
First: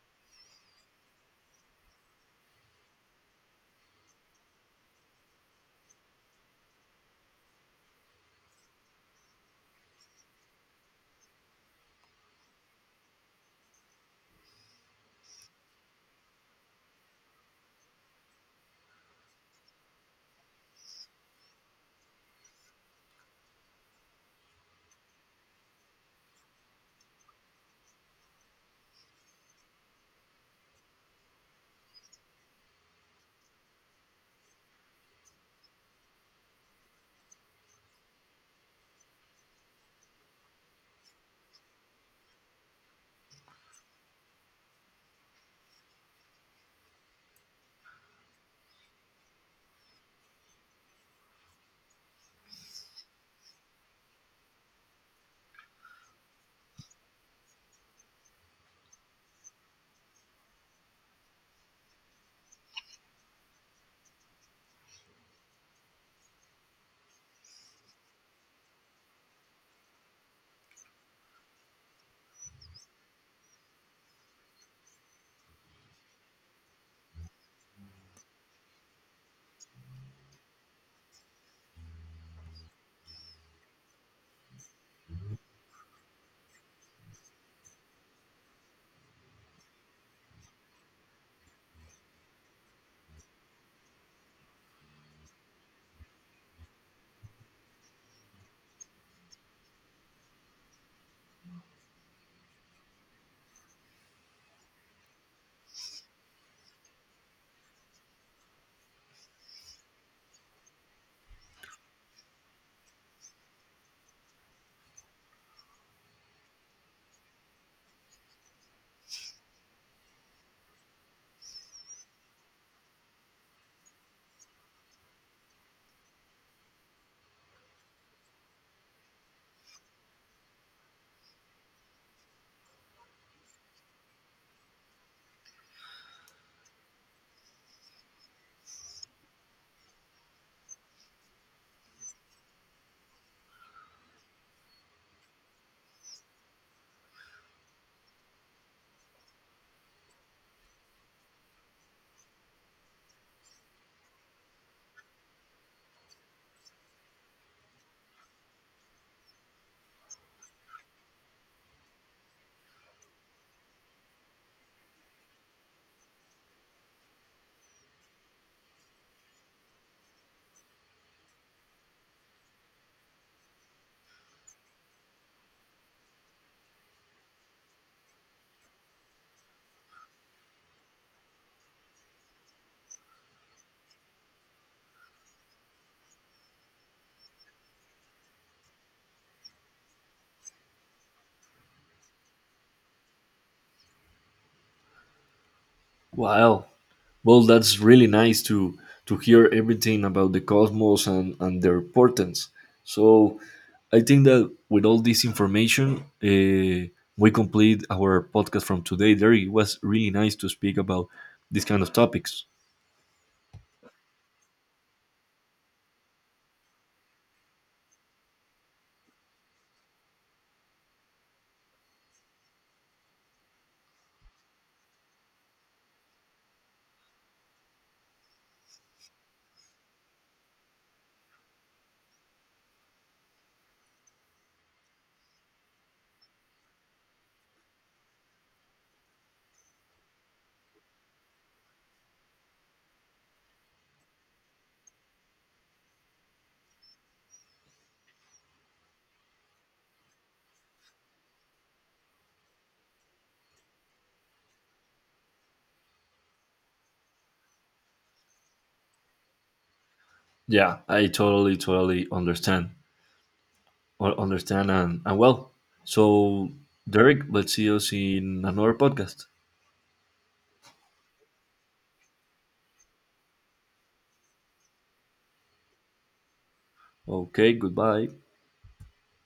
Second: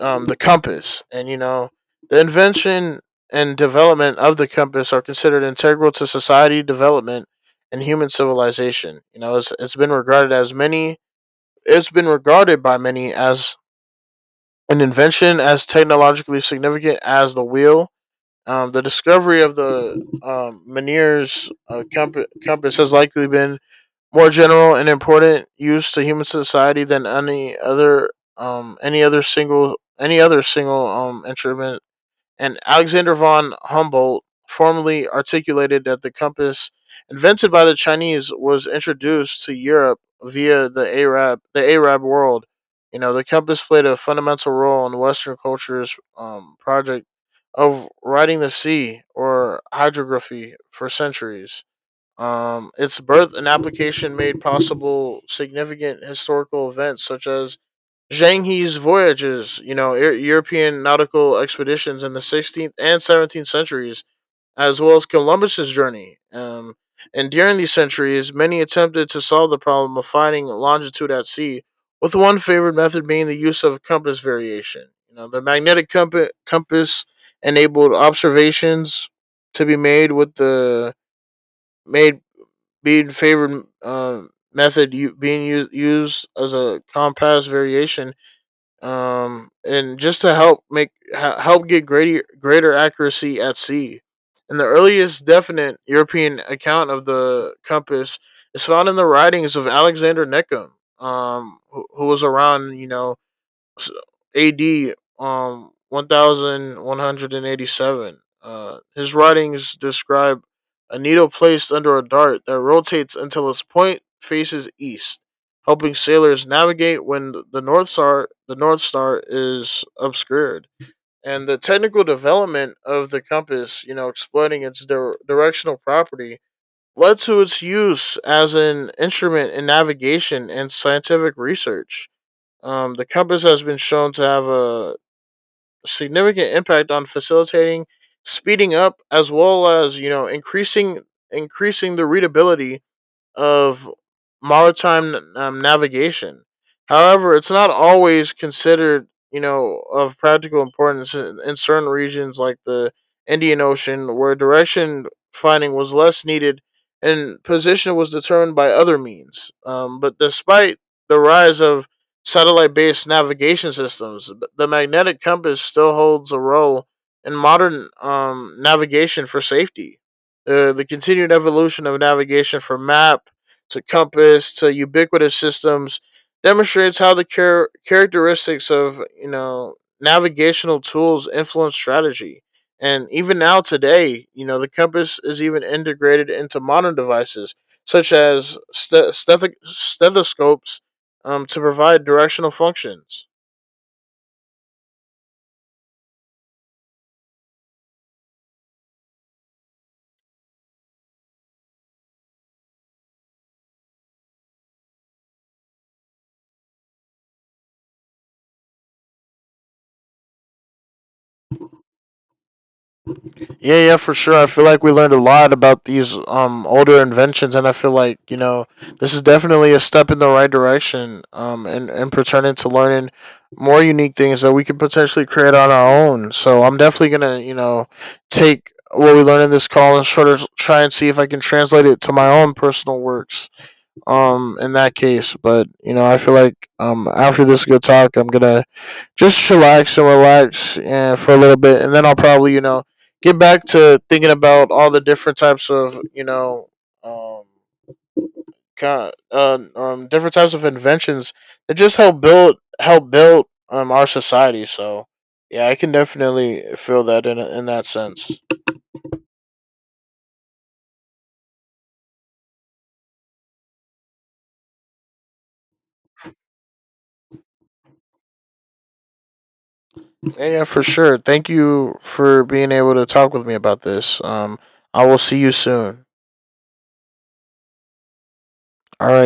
um, the compass. And you know the invention and development of the compass are considered integral to society development and human civilization. You know, it's it's been regarded as many it's been regarded by many as an invention as technologically significant as the wheel. Um, the discovery of the um, Meniere's uh, comp- compass has likely been more general and important use to human society than any other um any other single any other single um instrument. And Alexander von Humboldt formally articulated that the compass invented by the Chinese was introduced to Europe via the Arab the Arab world. You know, the compass played a fundamental role in Western culture's um, project of writing the sea, or hydrography, for centuries. Um, its birth and application made possible significant historical events such as Zheng He's voyages, you know, Eu- European nautical expeditions in the sixteenth and seventeenth centuries, as well as Columbus's journey. Um, and during these centuries, many attempted to solve the problem of finding longitude at sea, with one favored method being the use of compass variation. You know, the magnetic compa- compass enabled observations to be made with the made being favored, uh, method you, being u- used as a compass variation, um, and just to help make ha- help get greater greater accuracy at sea. And the earliest definite European account of the compass is found in the writings of Alexander Neckham, um, who, who was around, you know, s- A D um one thousand one hundred eighty-seven. Uh his writings describe a needle placed under a dart that rotates until its point faces east, helping sailors navigate when th- the north star the north star is obscured. And the technical development of the compass, you know, exploiting its dir- directional property, led to its use as an instrument in navigation and scientific research. Um, the compass has been shown to have a significant impact on facilitating, speeding up, as well as you know increasing increasing the readability of maritime um, navigation. However, it's not always considered, you know, of practical importance in certain regions like the Indian Ocean, where direction finding was less needed and position was determined by other means. Um, but despite the rise of satellite based navigation systems, the magnetic compass still holds a role in modern um, navigation for safety. Uh, the continued evolution of navigation from map to compass to ubiquitous systems demonstrates how the char- characteristics of you know navigational tools influence strategy. And even now today, you know the compass is even integrated into modern devices such as st- steth- stethoscopes, um, to provide directional functions.
Wow. Well, that's really nice to to hear everything about the cosmos and and their importance. So I think that with all this information, uh, we complete our podcast from today. There, it was really nice to speak about these kind of topics.
Yeah, yeah, for sure. I feel like we learned a lot about these um older inventions, and I feel like you know this is definitely a step in the right direction. Um, and and pertaining to learning more unique things that we could potentially create on our own. So I'm definitely gonna you know take what we learned in this call and sort of try and see if I can translate it to my own personal works um in that case. But you know, I feel like um after this good talk, I'm gonna just chillax and relax and for a little bit, and then I'll probably you know get back to thinking about all the different types of you know um kind uh, um different types of inventions that just help build help build um our society. So. Yeah, I can definitely feel that in in that sense.
Yeah, I totally, totally understand. Or understand and, and well. So, Derek, let's see us in another podcast.
Yeah, yeah, for sure. Thank you for being able to talk with me about this. Um, I will see you soon.
Okay, goodbye.
All right.